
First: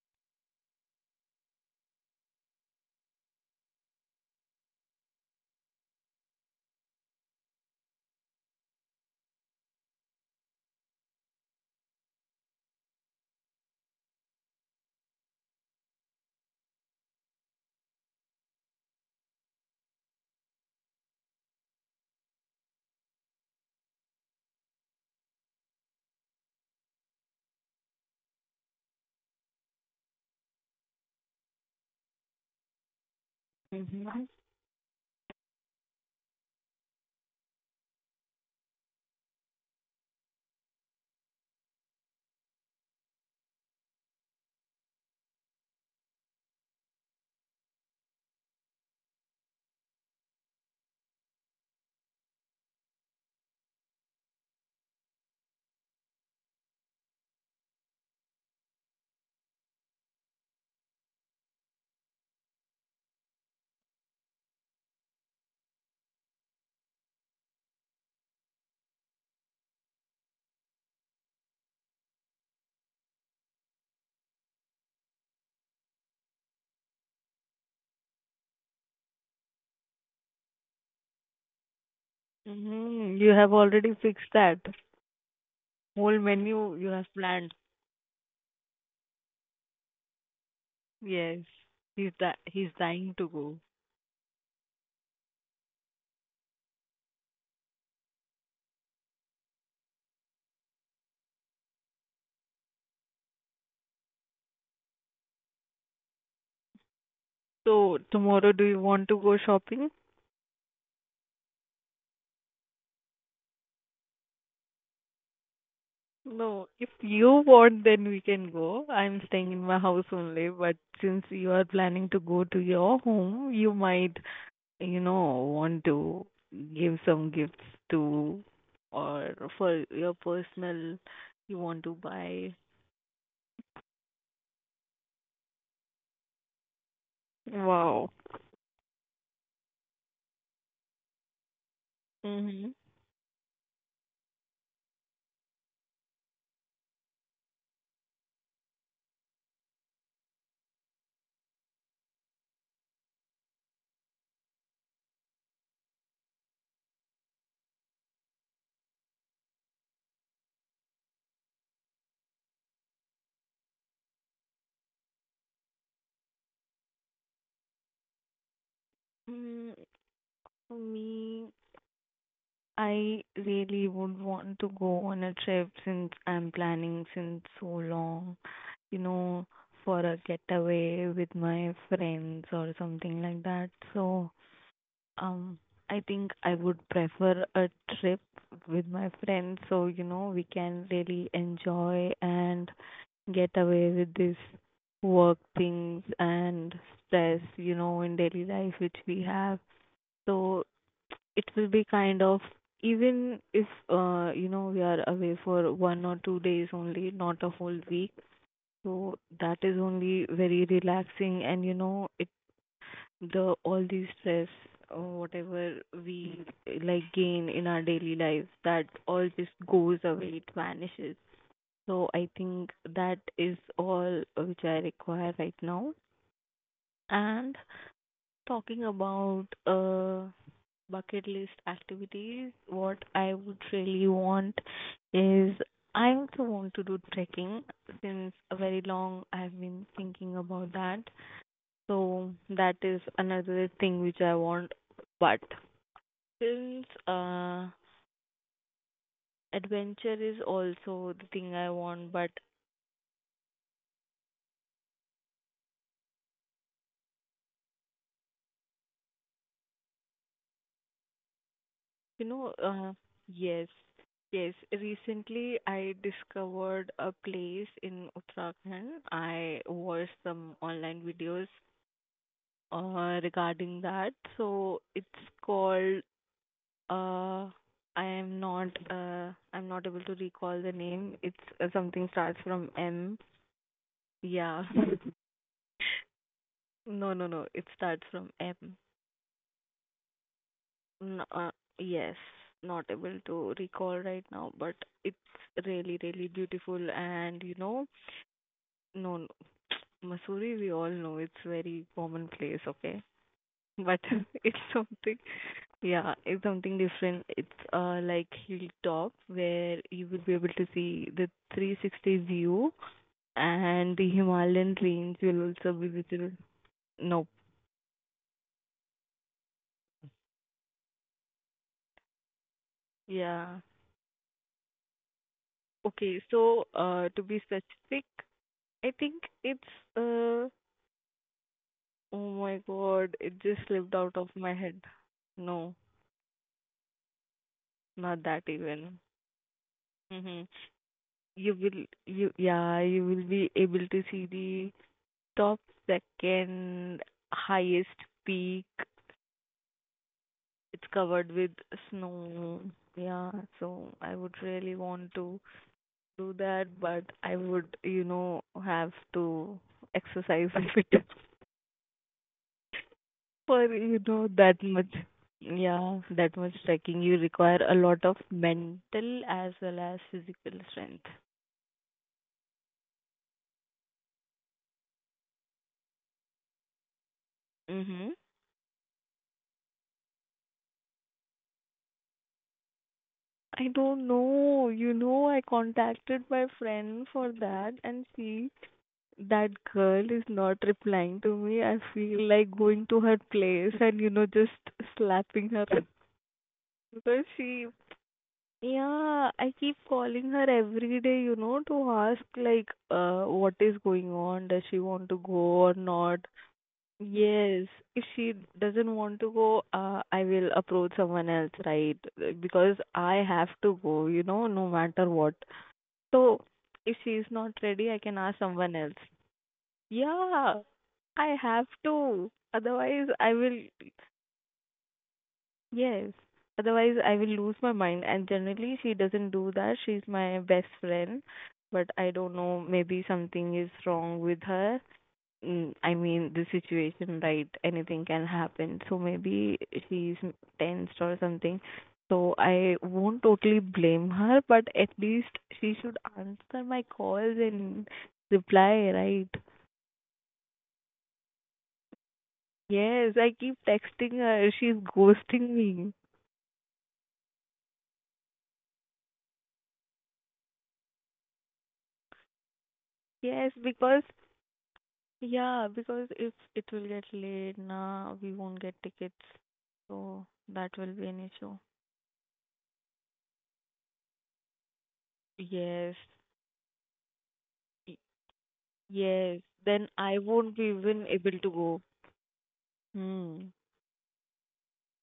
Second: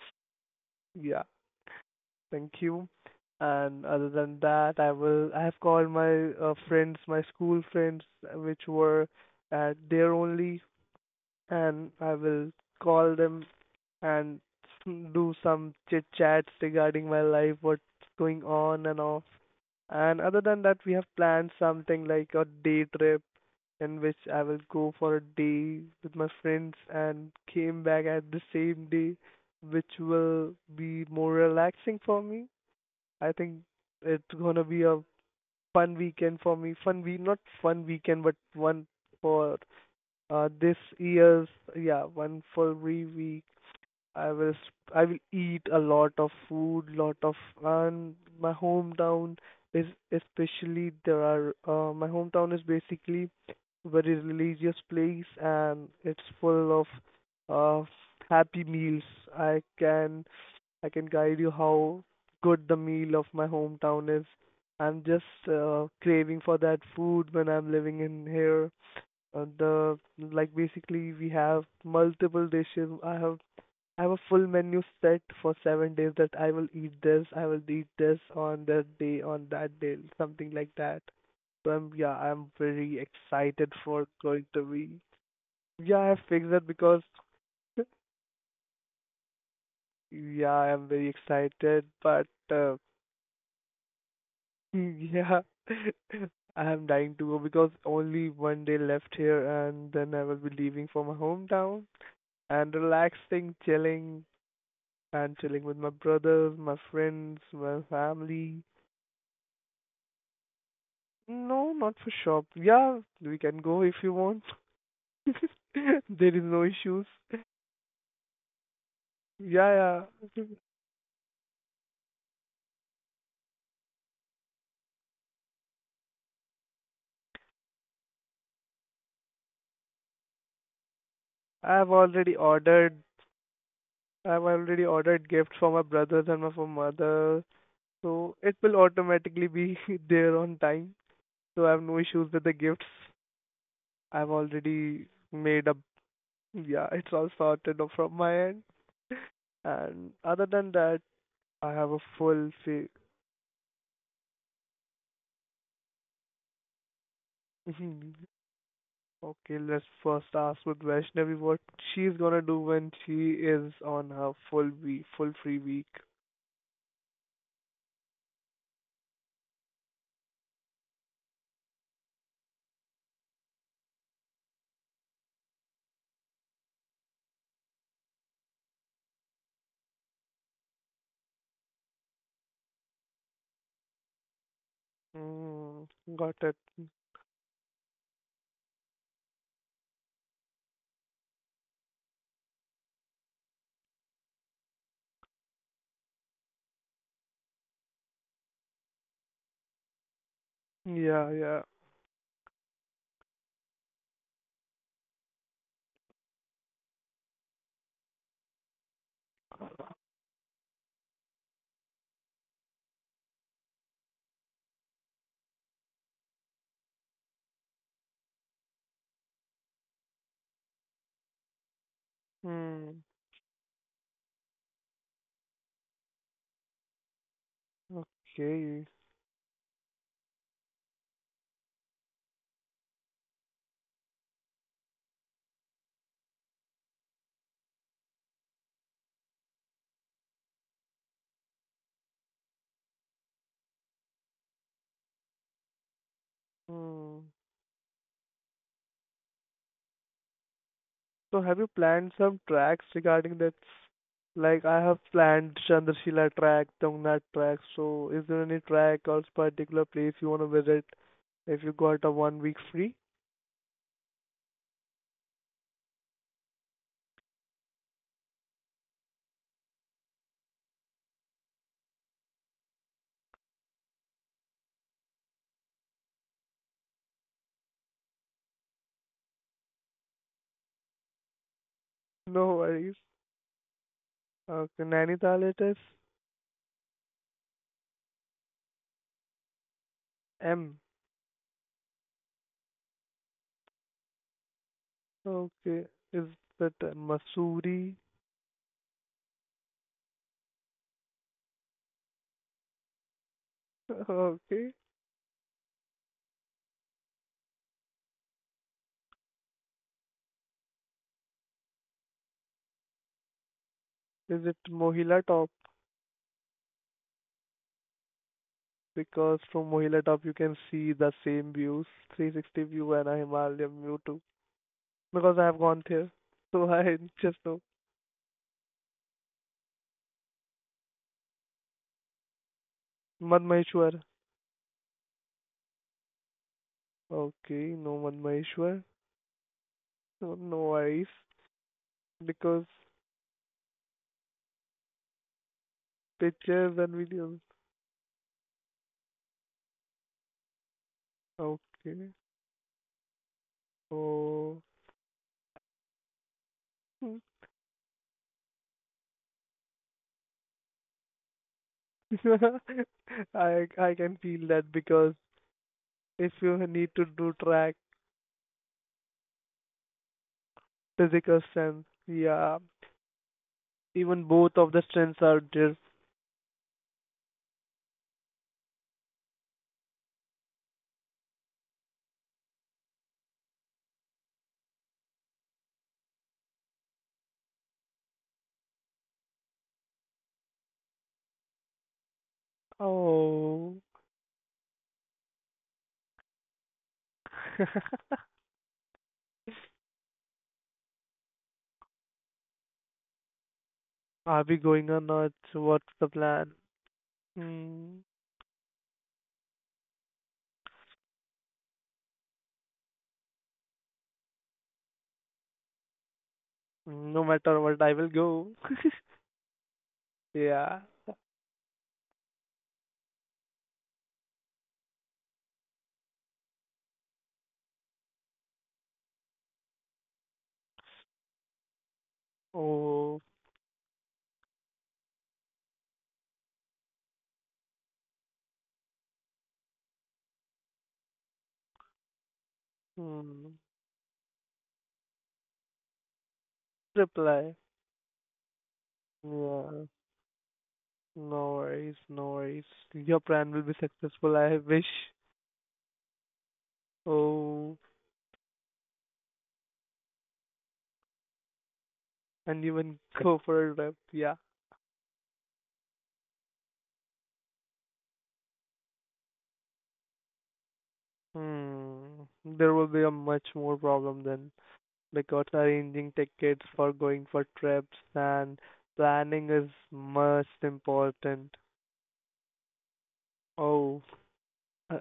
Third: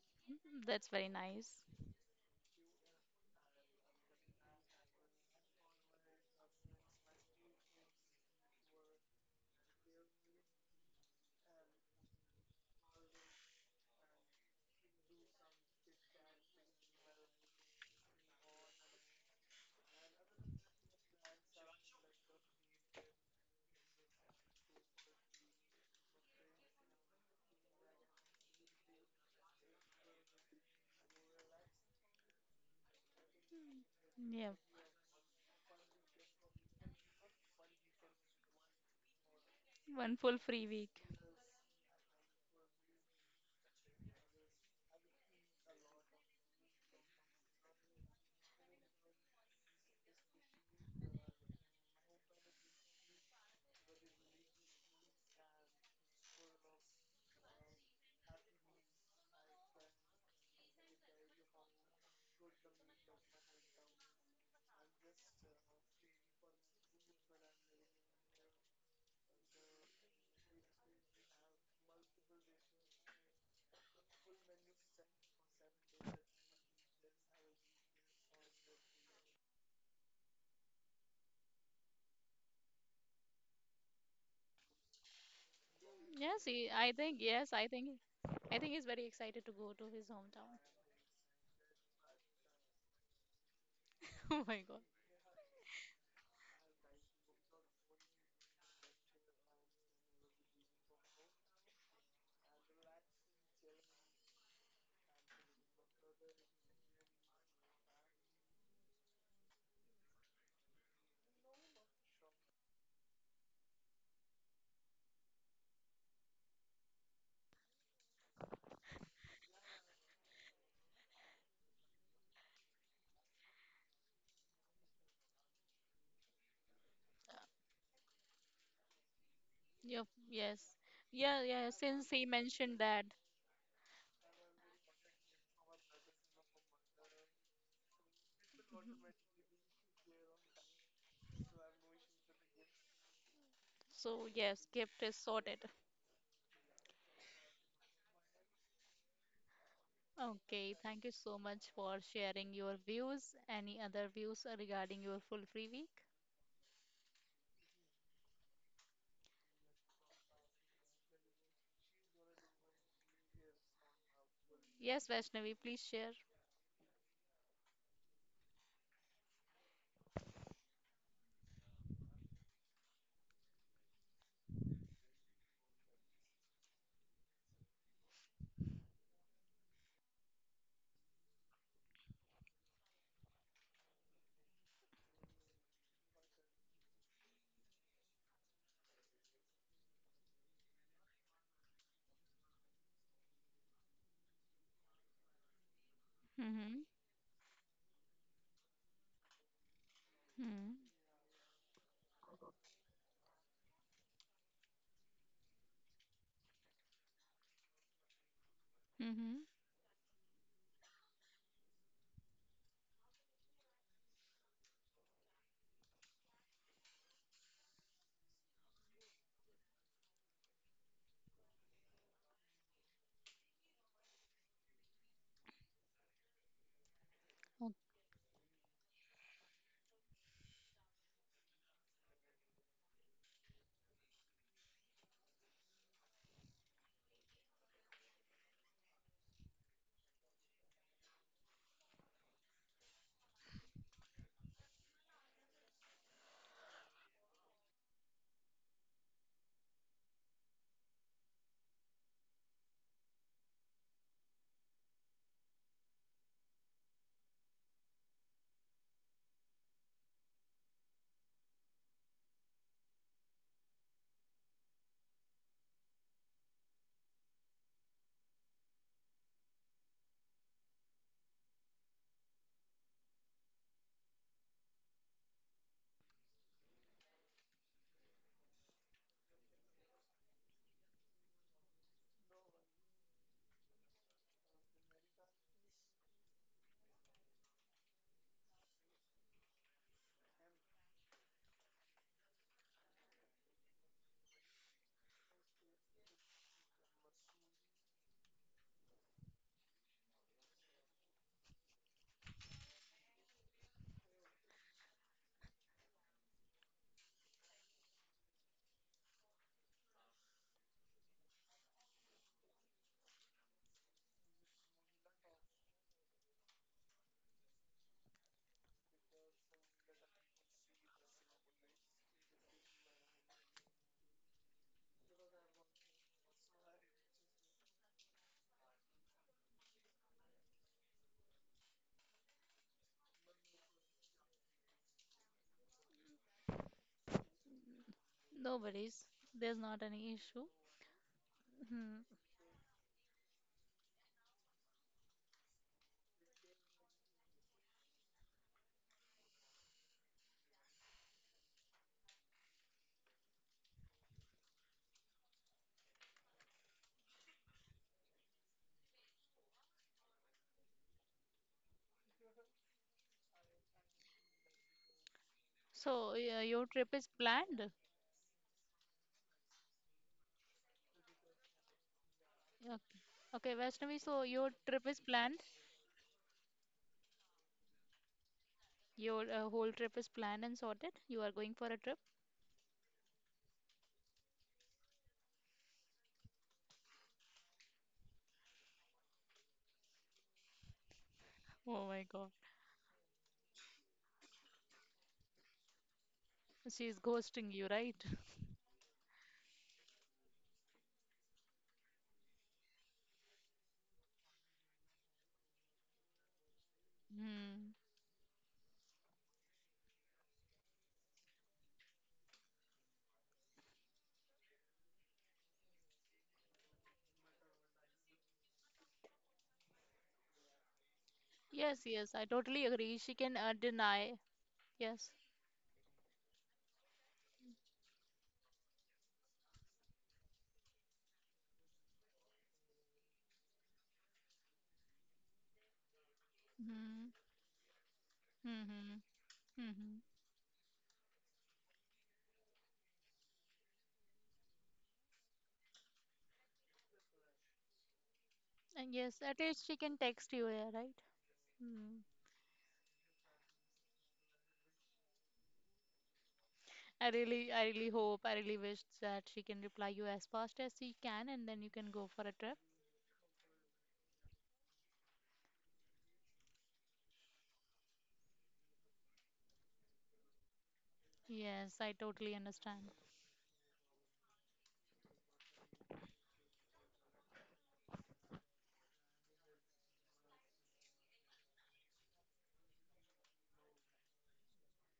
Speaker 1: That's very
Speaker 3: yeah.
Speaker 1: nice.
Speaker 3: Thank you. And other than that, I will. I have called my friends, my school friends, which were there only, and I will call them and do some chit chats regarding my life, what's going on and off. And other than that, we have planned something like a day trip in which I will go for a day with my friends and came back at the same day, which will be more relaxing for me. I think
Speaker 2: Mhm.
Speaker 3: it's
Speaker 1: Yeah.
Speaker 3: gonna be a fun weekend for me. Fun week, not fun weekend, but one for
Speaker 1: One full free
Speaker 3: this
Speaker 1: week.
Speaker 3: year's, yeah, one for every week. I will eat a lot of food, lot of, and my hometown is especially there are my hometown is basically very religious place and it's full of uh, happy meals. I can I can guide you how good the meal of my hometown is. I'm just craving for that food when I'm living in here. The Like basically we have multiple dishes. I have a full menu set for 7 days that I will eat this, I will eat this on that day, something like that. So I'm, yeah, I'm very
Speaker 2: Mhm. You have
Speaker 3: excited
Speaker 2: already
Speaker 3: for
Speaker 2: fixed
Speaker 3: going
Speaker 2: that
Speaker 3: to be. Yeah, I
Speaker 2: whole
Speaker 1: Yes,
Speaker 3: fixed that
Speaker 1: he,
Speaker 2: menu you
Speaker 1: I
Speaker 3: because
Speaker 2: have
Speaker 1: think, yes,
Speaker 2: planned.
Speaker 1: I think he's very excited to go to his
Speaker 3: yeah,
Speaker 1: hometown.
Speaker 3: I'm very
Speaker 2: Yes.
Speaker 3: excited,
Speaker 2: He's
Speaker 3: but
Speaker 2: di- he's dying to go.
Speaker 1: Oh my God.
Speaker 3: yeah, I'm dying to go because only one day left here, and then I will be leaving for my hometown and relaxing, chilling, and chilling with my brothers, my friends, my
Speaker 2: So tomorrow do
Speaker 3: family.
Speaker 2: you want to go shopping?
Speaker 3: No, not for shop. Yeah, we can go if you want. There is no
Speaker 2: No, if
Speaker 3: issues.
Speaker 2: you want, then we can go. I'm staying in my
Speaker 3: Yeah,
Speaker 2: house
Speaker 3: yeah.
Speaker 2: only, but since you are planning to go to your home, you might, want to give some gifts to or for
Speaker 1: Yep,
Speaker 2: your
Speaker 1: yes.
Speaker 2: personal
Speaker 1: Yeah,
Speaker 2: you
Speaker 1: yeah,
Speaker 2: want
Speaker 3: I've
Speaker 2: to
Speaker 1: since he
Speaker 3: already
Speaker 2: buy.
Speaker 1: mentioned
Speaker 3: ordered.
Speaker 1: that.
Speaker 3: I've already ordered gifts for my brothers and my for mother,
Speaker 2: Wow.
Speaker 3: so it will automatically be there on time. So I have no issues with the
Speaker 2: Mm-hmm.
Speaker 3: gifts.
Speaker 1: So
Speaker 3: I've
Speaker 1: yes, gift
Speaker 3: already
Speaker 1: is
Speaker 3: made
Speaker 1: sorted.
Speaker 3: up. Yeah, it's all sorted off from my end. And other
Speaker 1: Okay,
Speaker 3: than
Speaker 1: thank
Speaker 3: that,
Speaker 1: you so much
Speaker 3: I have
Speaker 1: for
Speaker 3: a full
Speaker 1: sharing your
Speaker 3: fa-
Speaker 1: views. Any other views regarding your full free week?
Speaker 3: Okay, let's first ask with Vaishnavi what she's gonna do when she is on her full
Speaker 1: Yes,
Speaker 3: week, full
Speaker 1: Vaishnavi,
Speaker 3: free
Speaker 1: please
Speaker 3: week.
Speaker 1: share.
Speaker 2: Mm, for me, I really would want to go on a trip since I'm planning since so long, you know, for a getaway with my friends or something like that. So, um,
Speaker 3: Mm,
Speaker 2: I think
Speaker 3: got
Speaker 2: I
Speaker 3: it.
Speaker 2: would prefer a trip with my friends so, we can really enjoy and get away with this work things and
Speaker 1: Mm-hmm.
Speaker 2: stress, in daily life which we have. So
Speaker 3: Yeah,
Speaker 2: it
Speaker 3: yeah.
Speaker 2: will be kind of, even if we are away for 1 or 2 days only, not a whole week,
Speaker 1: Hmm.
Speaker 2: so
Speaker 1: Hmm.
Speaker 2: that is only very relaxing. And it the all the stress or whatever we like gain in our daily lives, that all just goes away. It vanishes. So I think
Speaker 3: Mm,
Speaker 2: that is all which I require right now. And
Speaker 1: Oh,
Speaker 2: talking
Speaker 3: okay.
Speaker 2: about bucket list activities, what I would really want is I also want to do trekking. Since a very long, I've been thinking about that. So that is another thing which I want. But since
Speaker 3: Mm.
Speaker 2: adventure is also the
Speaker 3: So
Speaker 2: thing
Speaker 3: have you
Speaker 2: I want,
Speaker 3: planned
Speaker 2: but
Speaker 3: some tracks regarding that? Like I have planned Chandrashila track, Tungnath track. So is there any track or particular place you want to visit if you got a
Speaker 2: you
Speaker 3: one
Speaker 2: know,
Speaker 3: week
Speaker 2: uh
Speaker 3: free?
Speaker 2: yes. Yes, recently I discovered a place in Uttarakhand. I watched some online videos regarding that. So it's called uh, I'm not able to recall the name. It's something
Speaker 3: No
Speaker 2: starts
Speaker 3: worries.
Speaker 2: from M.
Speaker 3: Okay,
Speaker 2: Yeah.
Speaker 3: Nainital it is
Speaker 2: No, no, no. It starts from M.
Speaker 3: M.
Speaker 2: N- uh, yes, not able to recall right now, but it's
Speaker 3: Okay, is
Speaker 2: really, really
Speaker 3: that
Speaker 2: beautiful. And
Speaker 3: Mussoorie?
Speaker 2: no, no, Mussoorie, we all know it's very common place, okay? But
Speaker 3: Okay,
Speaker 2: it's something. Yeah, it's something different. It's like hilltop where you will be able to see the 360 view and the
Speaker 3: is it
Speaker 2: Himalayan range
Speaker 3: Mohila
Speaker 2: will
Speaker 3: Top?
Speaker 2: also be visible. Nope.
Speaker 3: Because from Mohila Top you can see the same views, 360 view and a
Speaker 2: Yeah.
Speaker 3: Himalayan view too. Because I have gone there,
Speaker 2: Okay, so
Speaker 3: so I
Speaker 2: to be
Speaker 3: just know.
Speaker 2: specific, I think it's uh, oh my God, it just slipped
Speaker 3: Madmaheshwar.
Speaker 2: out of my head. No,
Speaker 3: Okay, no
Speaker 2: not that
Speaker 1: no
Speaker 3: Madmaheshwar.
Speaker 2: even.
Speaker 1: worries. There's not any
Speaker 3: No,
Speaker 2: Mm-hmm.
Speaker 1: issue.
Speaker 3: no worries.
Speaker 2: You will,
Speaker 1: Hmm.
Speaker 2: you
Speaker 3: Because
Speaker 2: yeah, you will be able to see the top
Speaker 3: pictures and
Speaker 2: second
Speaker 3: videos.
Speaker 2: highest peak. It's covered with
Speaker 3: Okay.
Speaker 2: snow. Yeah, so I would
Speaker 3: Oh.
Speaker 2: really want to do that, but I would, have to exercise if it is for,
Speaker 3: I can feel
Speaker 2: that
Speaker 3: that
Speaker 2: much.
Speaker 3: because
Speaker 2: Yeah,
Speaker 1: So
Speaker 3: if
Speaker 2: that much
Speaker 3: you
Speaker 1: your
Speaker 3: need
Speaker 1: trip
Speaker 2: trekking.
Speaker 3: to
Speaker 1: is
Speaker 2: You
Speaker 3: do
Speaker 2: require
Speaker 1: planned?
Speaker 2: a
Speaker 3: track
Speaker 2: lot of mental as well as physical strength.
Speaker 3: physical strength, yeah,
Speaker 1: Okay. Okay, Vaishnavi, so
Speaker 3: even
Speaker 1: your
Speaker 3: both of the
Speaker 1: trip is
Speaker 3: strengths
Speaker 1: planned?
Speaker 3: are there.
Speaker 2: Mm-hmm.
Speaker 1: Your whole trip is planned and sorted? You are going for a trip?
Speaker 2: I don't know. You know, I contacted my friend for that, and she that girl is not replying to me. I
Speaker 1: Oh my
Speaker 2: feel
Speaker 1: God.
Speaker 2: like going to her place
Speaker 3: Oh.
Speaker 2: and, just slapping her.
Speaker 1: She's
Speaker 2: Because
Speaker 1: ghosting
Speaker 2: she,
Speaker 1: you, right?
Speaker 2: yeah, I keep calling her every day, you know, to ask, like, what is going
Speaker 3: Are
Speaker 2: on?
Speaker 3: we
Speaker 2: Does she
Speaker 3: going or
Speaker 2: want to
Speaker 3: not?
Speaker 2: go or
Speaker 3: What's the
Speaker 2: not?
Speaker 3: plan?
Speaker 2: Yes,
Speaker 1: Hmm.
Speaker 3: Hmm.
Speaker 2: if she doesn't want to go, I will approach someone else, right? Because I have to go, no matter what. So
Speaker 3: No
Speaker 2: if she is
Speaker 3: matter what,
Speaker 2: not
Speaker 3: I will
Speaker 2: ready, I can
Speaker 3: go.
Speaker 2: ask someone else. Yeah,
Speaker 3: Yeah.
Speaker 2: I have
Speaker 1: Yes, yes, I
Speaker 2: to.
Speaker 1: totally agree.
Speaker 2: Otherwise,
Speaker 1: She
Speaker 2: I
Speaker 1: can
Speaker 2: will,
Speaker 1: deny. Yes.
Speaker 2: yes. Otherwise, I will lose my mind. And generally, she doesn't do that. She's my best friend. But I don't know, maybe
Speaker 3: Oh.
Speaker 2: something is wrong with her. Mm, I mean, the
Speaker 1: Hmm.
Speaker 2: situation, right? Anything can happen.
Speaker 1: Mm-hmm.
Speaker 2: So maybe
Speaker 1: Mm-hmm.
Speaker 2: she's tensed or something. So I won't totally
Speaker 3: Mm.
Speaker 2: blame her, but at least she should answer my calls
Speaker 3: Reply.
Speaker 2: and reply,
Speaker 1: And yes,
Speaker 2: right?
Speaker 1: at least she
Speaker 3: Yeah.
Speaker 1: can text you, yeah, right?
Speaker 3: No worries,
Speaker 1: Mm.
Speaker 3: no worries.
Speaker 2: Yes,
Speaker 3: Your
Speaker 2: I
Speaker 3: plan
Speaker 2: keep
Speaker 3: will be
Speaker 2: texting
Speaker 3: successful,
Speaker 2: her.
Speaker 3: I
Speaker 2: She's
Speaker 3: wish.
Speaker 2: ghosting me.
Speaker 1: I
Speaker 3: Oh,
Speaker 1: really hope, I really wish that she can reply you as fast as she can, and then you can go for a trip.
Speaker 3: and even go
Speaker 2: Yes,
Speaker 3: for a trip.
Speaker 2: because
Speaker 3: Yeah.
Speaker 2: yeah, because if it will get late, nah, we won't get tickets. So that will be an issue.
Speaker 1: Yes, I
Speaker 3: Hmm.
Speaker 1: totally
Speaker 3: There will
Speaker 1: understand.
Speaker 3: be a much more problem then because
Speaker 2: Yes.
Speaker 3: arranging tickets for going for
Speaker 2: y-
Speaker 3: trips and
Speaker 2: Yes.
Speaker 3: planning is
Speaker 2: Then I won't
Speaker 3: most
Speaker 2: be even able to
Speaker 3: important.
Speaker 2: go. Hmm.
Speaker 3: Oh, uh,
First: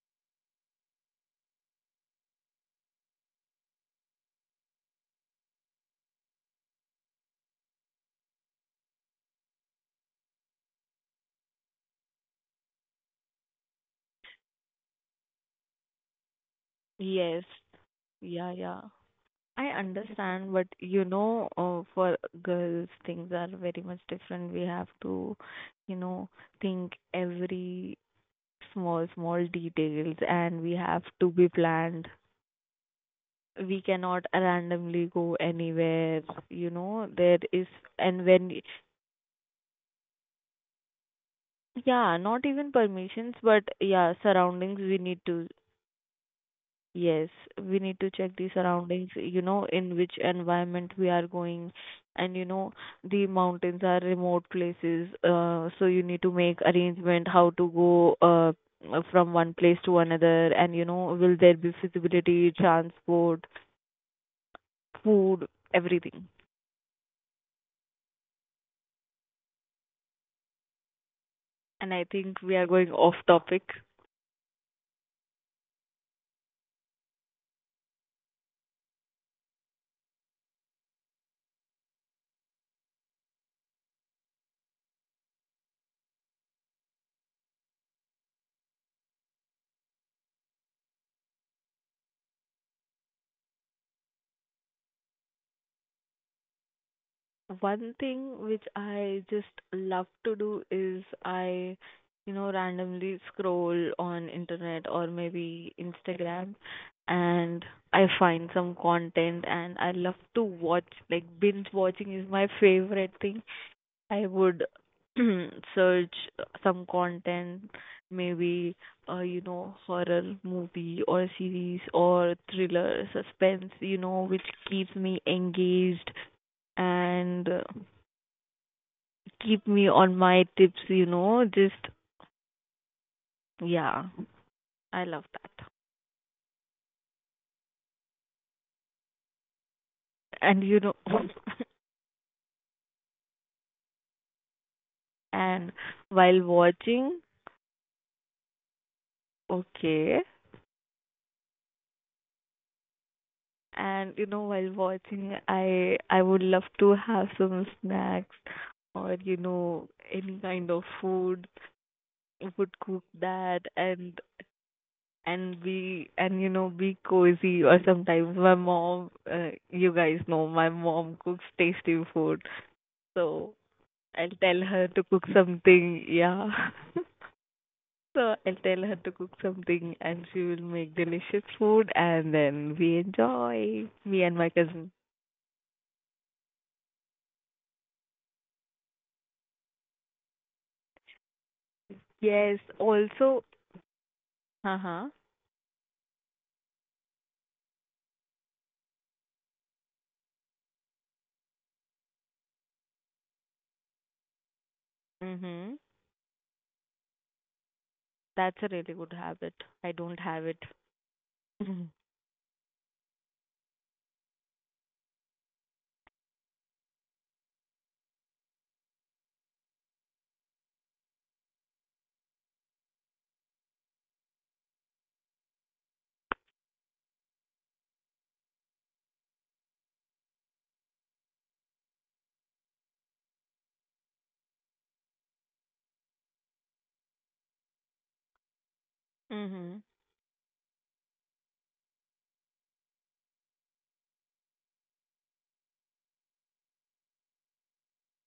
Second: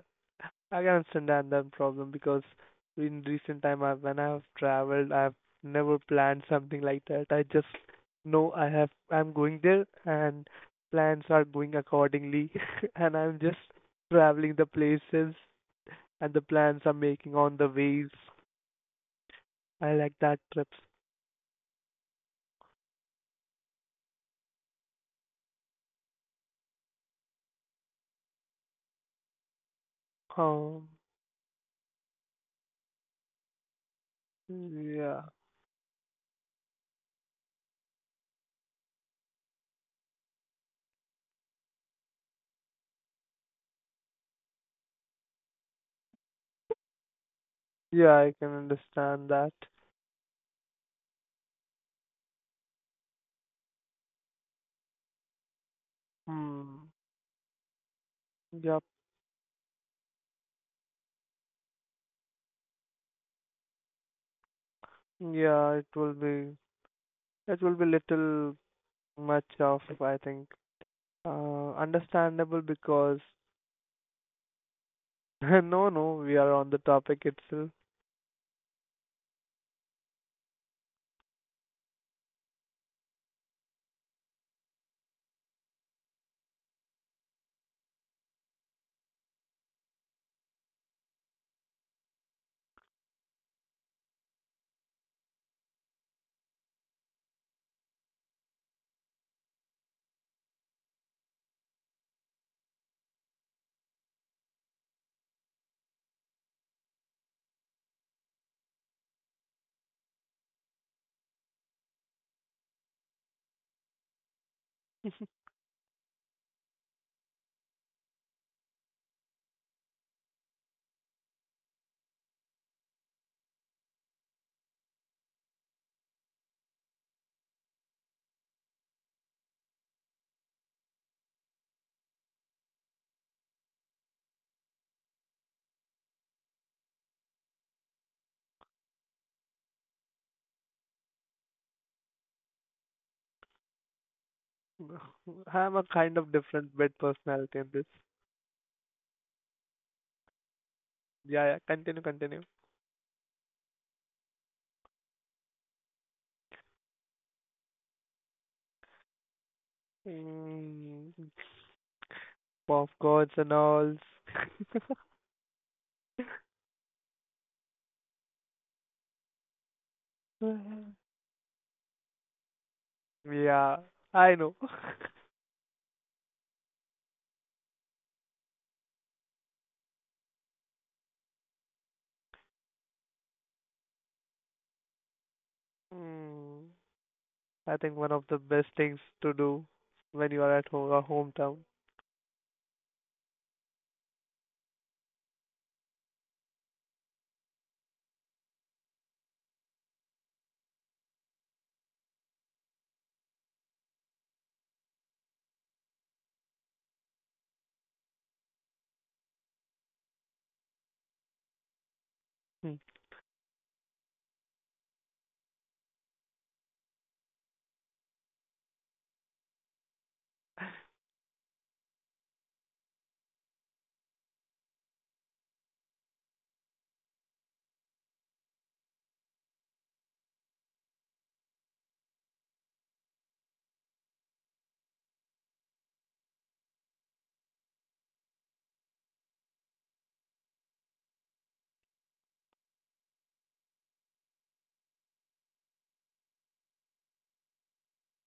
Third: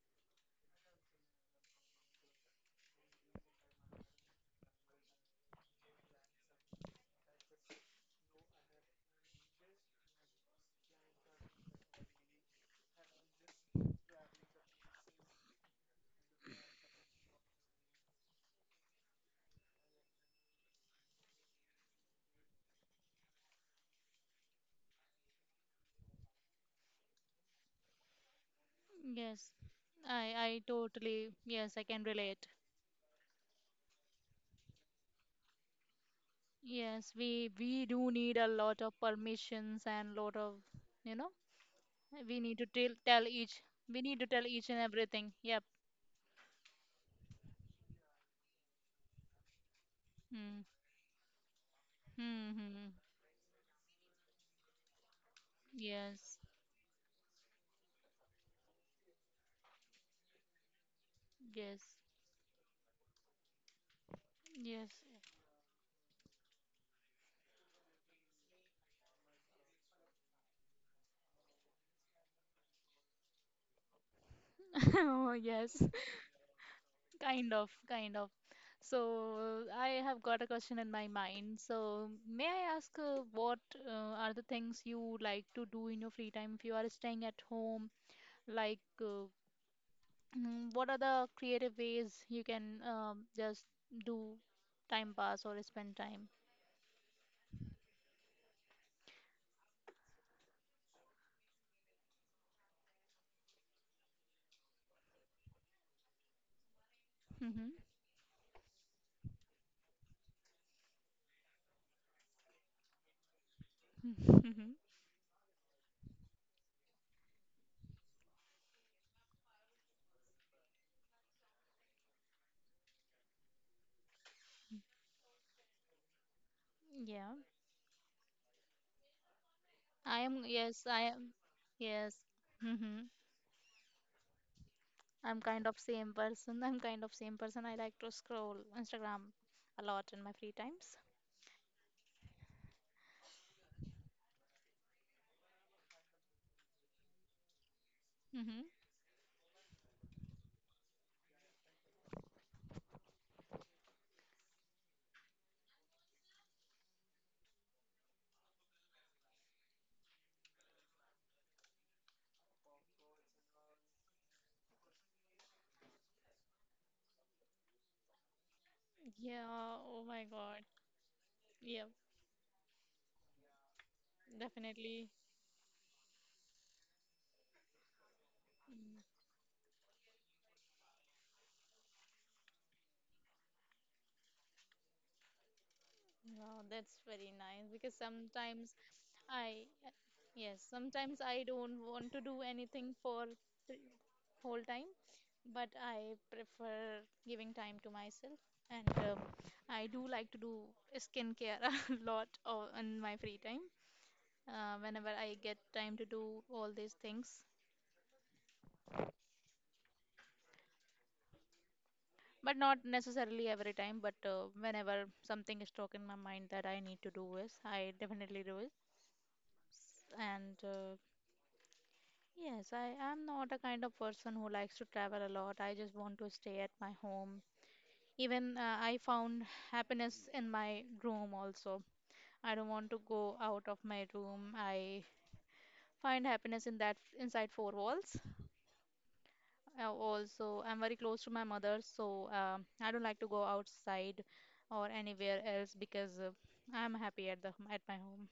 Speaker 3: I can understand that problem because in recent time, I, when I have traveled, I've never planned something like that. I just know I have, I'm going there and plans are going accordingly, and I'm just traveling the places and the plans I'm making
Speaker 2: Yes.
Speaker 3: on the ways.
Speaker 2: Yeah, yeah. I
Speaker 3: I like that
Speaker 2: understand, but
Speaker 3: trips.
Speaker 2: for girls, things are very much different. We have to, you know, think every small, small
Speaker 1: Yes,
Speaker 2: details, and we
Speaker 3: Um,
Speaker 2: have to be
Speaker 1: yes, I can
Speaker 2: planned.
Speaker 1: relate.
Speaker 2: We cannot randomly
Speaker 3: yeah,
Speaker 2: go anywhere.
Speaker 1: Yes,
Speaker 2: There is,
Speaker 1: we do
Speaker 2: and
Speaker 1: need a
Speaker 2: when,
Speaker 1: lot of permissions and lot of, you know,
Speaker 2: yeah,
Speaker 1: we
Speaker 2: not
Speaker 1: need to
Speaker 2: even
Speaker 1: tell, tell
Speaker 2: permissions,
Speaker 1: each,
Speaker 2: but
Speaker 1: we
Speaker 2: yeah,
Speaker 1: need to tell each
Speaker 2: surroundings
Speaker 1: and
Speaker 2: we need
Speaker 1: everything.
Speaker 2: to.
Speaker 1: Yep.
Speaker 2: Yes, we need to
Speaker 3: yeah, I
Speaker 2: check
Speaker 3: can
Speaker 2: the surroundings,
Speaker 3: understand that.
Speaker 2: in which
Speaker 1: Mm.
Speaker 2: environment we are going. And you know,
Speaker 1: Mm-hmm.
Speaker 2: the mountains are remote places, so you need to
Speaker 1: Yes.
Speaker 2: make
Speaker 3: Hmm.
Speaker 2: arrangement how to go
Speaker 3: Yep.
Speaker 2: from one place to another. Will there be
Speaker 1: Yes.
Speaker 2: feasibility, transport,
Speaker 1: Yes.
Speaker 2: food,
Speaker 3: Yeah, it will
Speaker 2: everything.
Speaker 3: be, it will be little much of, I think.
Speaker 2: And I think we
Speaker 3: Understandable
Speaker 2: are going off
Speaker 3: because
Speaker 2: topic.
Speaker 1: Oh, yes,
Speaker 3: no, no, we are on the topic
Speaker 1: kind of,
Speaker 3: itself.
Speaker 1: kind of. So, I have got a question in my mind. So, may I ask what are the things you like to do in your free time if you are staying at home? Like, what are the creative ways you can just do time pass or spend time?
Speaker 2: One thing which I just love to do is I randomly scroll on internet or maybe Instagram, and
Speaker 1: Mm-hmm.
Speaker 2: I find some content, and I love to watch. Like binge watching is my favorite thing. I would search some content, maybe horror movie or series or thriller suspense, which keeps me engaged,
Speaker 1: Yeah,
Speaker 2: and keep me on my tips,
Speaker 1: I am,
Speaker 2: just
Speaker 1: yes.
Speaker 2: yeah, I love
Speaker 1: I'm kind
Speaker 2: that.
Speaker 1: of same person. I'm kind of same person. I like to scroll Instagram a lot in my free times.
Speaker 2: And you know,
Speaker 3: I'm a
Speaker 2: and
Speaker 3: kind of different
Speaker 2: while
Speaker 3: bit
Speaker 2: watching,
Speaker 3: personality in this.
Speaker 1: Mm-hmm.
Speaker 2: okay,
Speaker 3: Yeah, yeah, continue, continue.
Speaker 2: while watching, I would love to have some snacks or any kind of
Speaker 3: Mm,
Speaker 2: food. Would cook
Speaker 3: popcorns and
Speaker 2: that
Speaker 3: all.
Speaker 2: and be and be cozy. Or sometimes my mom,
Speaker 1: Yeah,
Speaker 2: you
Speaker 1: oh
Speaker 2: guys
Speaker 1: my
Speaker 2: know
Speaker 1: God.
Speaker 2: my mom cooks
Speaker 1: Yeah,
Speaker 2: tasty food, so
Speaker 3: Yeah, I
Speaker 2: I'll
Speaker 3: know.
Speaker 2: tell her to
Speaker 1: definitely.
Speaker 2: cook something. Yeah. So I'll tell her to cook something, and she will make delicious food, and then we enjoy, me and my cousin.
Speaker 1: Wow,
Speaker 3: Mm,
Speaker 1: that's very nice
Speaker 3: I
Speaker 1: because
Speaker 3: think one of the best things to
Speaker 1: I,
Speaker 3: do when you are
Speaker 1: yes,
Speaker 3: at home, or
Speaker 1: sometimes I
Speaker 3: hometown.
Speaker 1: don't want to do
Speaker 2: Yes,
Speaker 1: anything for
Speaker 2: also,
Speaker 1: the whole time,
Speaker 2: uh-huh.
Speaker 1: but I prefer giving time to myself. And I do like to do skincare a lot in my free time, whenever I get
Speaker 2: Mm-hmm.
Speaker 1: time to do all these things.
Speaker 2: That's a really good habit. I don't have it. Mm-hmm.
Speaker 1: But
Speaker 3: Hmm.
Speaker 1: not necessarily every time, but whenever something is stuck in my mind that I need to do is, I definitely do it. And yes, I am not a kind of person who likes to travel a lot. I just want to stay at my home. Even I found happiness in my room also. I don't want to go out of my room. I find happiness in that inside four walls.
Speaker 2: Mm-hmm.
Speaker 1: Also, I'm very close to my mother, so I don't like to go outside or anywhere else because I'm happy at my home.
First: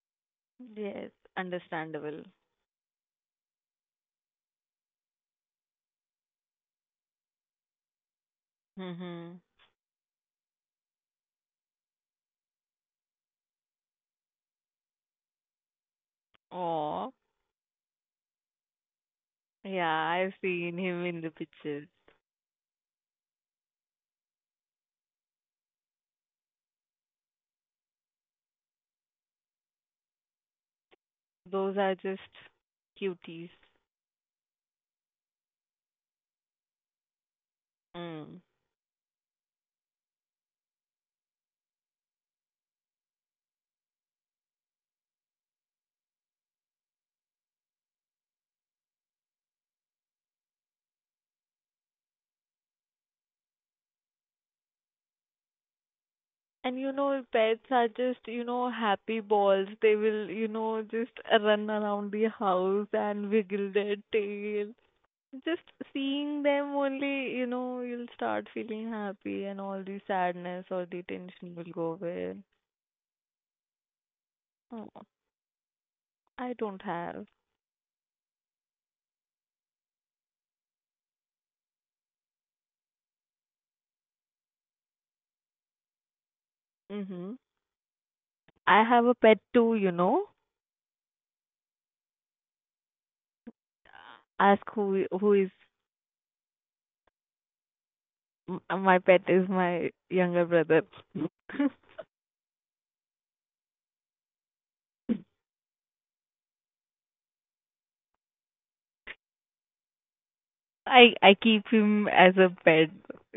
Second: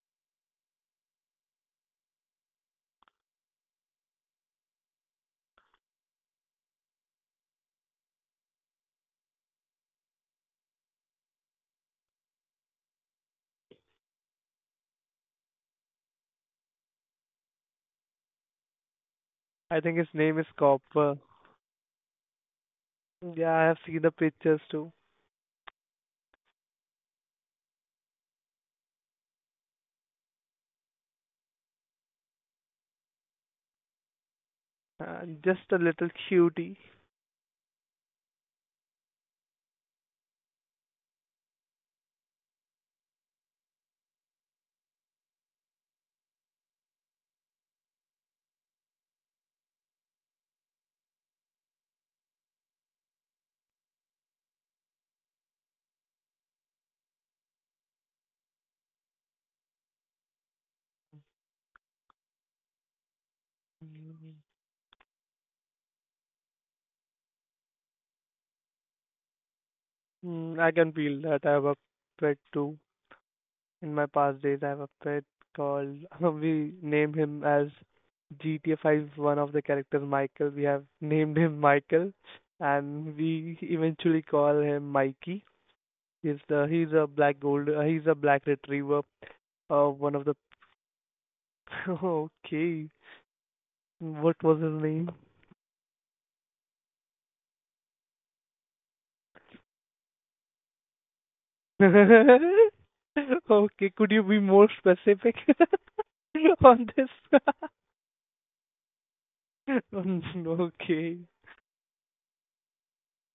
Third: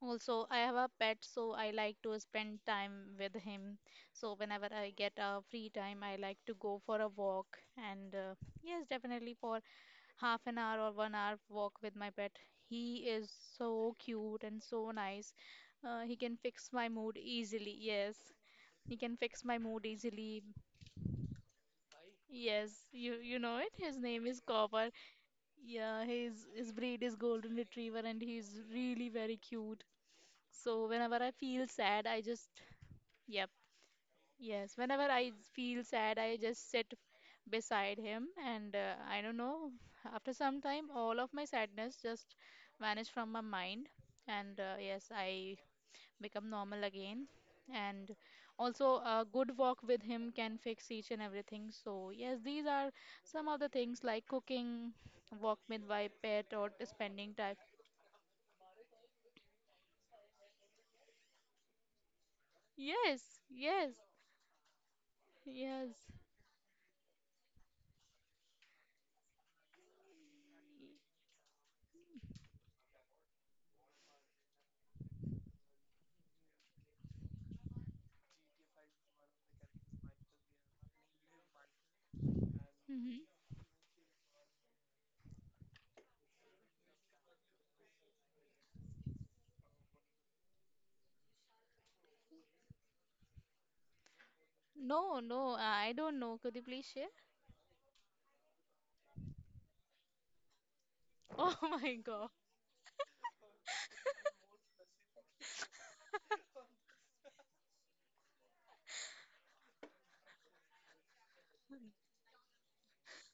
Speaker 1: Also, I have a
Speaker 2: Yes,
Speaker 1: pet, so I like to
Speaker 2: understandable.
Speaker 1: spend time with him. So whenever I get a free time, I like to go for a walk, and yes, definitely
Speaker 2: Mm-hmm.
Speaker 1: for half an hour or 1 hour walk with my pet. He is so cute and so nice. He can fix my
Speaker 2: Oh,
Speaker 1: mood easily. Yes. He can fix my
Speaker 3: I
Speaker 1: mood
Speaker 2: yeah,
Speaker 3: think his
Speaker 2: I've
Speaker 3: name
Speaker 1: easily.
Speaker 3: is
Speaker 2: seen him
Speaker 3: Copper.
Speaker 2: in the pictures.
Speaker 1: Yes, you
Speaker 3: Yeah,
Speaker 1: know
Speaker 3: I
Speaker 1: it.
Speaker 3: have
Speaker 1: His
Speaker 3: seen the
Speaker 1: name is
Speaker 3: pictures too.
Speaker 1: Copper. Yeah, his breed is Golden Retriever, and he's really very cute. So whenever I feel
Speaker 2: Those are
Speaker 1: sad,
Speaker 2: just
Speaker 1: I just
Speaker 2: cuties.
Speaker 1: yep, yes. Whenever I
Speaker 3: Just a
Speaker 1: feel
Speaker 3: little
Speaker 1: sad, I just
Speaker 3: cutie.
Speaker 1: sit beside him,
Speaker 2: Mm.
Speaker 1: and I don't know. After some time, all of my sadness just vanished from my mind, and yes, I become normal again. And also, a good walk with him can fix each and everything. So, yes, these are some of the things like cooking, walk with my pet, or
Speaker 2: And you know,
Speaker 1: spending time.
Speaker 2: pets are just, happy balls. They will, just run around the house and
Speaker 1: Yes,
Speaker 2: wiggle their
Speaker 1: yes,
Speaker 2: tail. Just
Speaker 1: yes.
Speaker 2: seeing them only, you'll start feeling happy, and all the
Speaker 3: Mm,
Speaker 2: sadness
Speaker 3: I
Speaker 2: or
Speaker 3: can
Speaker 2: the
Speaker 3: feel that I
Speaker 2: tension
Speaker 3: have
Speaker 2: will
Speaker 3: a
Speaker 2: go away.
Speaker 3: pet too. In my past days, I have a
Speaker 2: Oh,
Speaker 3: pet called
Speaker 2: I
Speaker 3: we
Speaker 2: don't
Speaker 3: named
Speaker 2: have.
Speaker 3: him as GTA 5 one of the characters Michael. We have named him Michael, and
Speaker 1: Hmm.
Speaker 3: we eventually call him Mikey. He's a
Speaker 2: hmm
Speaker 3: black gold he's a black
Speaker 2: I
Speaker 3: retriever.
Speaker 2: have a pet too, you
Speaker 3: One of
Speaker 2: know.
Speaker 3: the okay. What was
Speaker 2: Ask
Speaker 3: his name?
Speaker 1: No,
Speaker 2: who is
Speaker 1: no, I don't know. Could you please share?
Speaker 2: m- My pet is my younger brother.
Speaker 1: Oh my God.
Speaker 3: Okay, could you be more specific on this?
Speaker 2: I
Speaker 3: Okay.
Speaker 2: I keep him as a pet,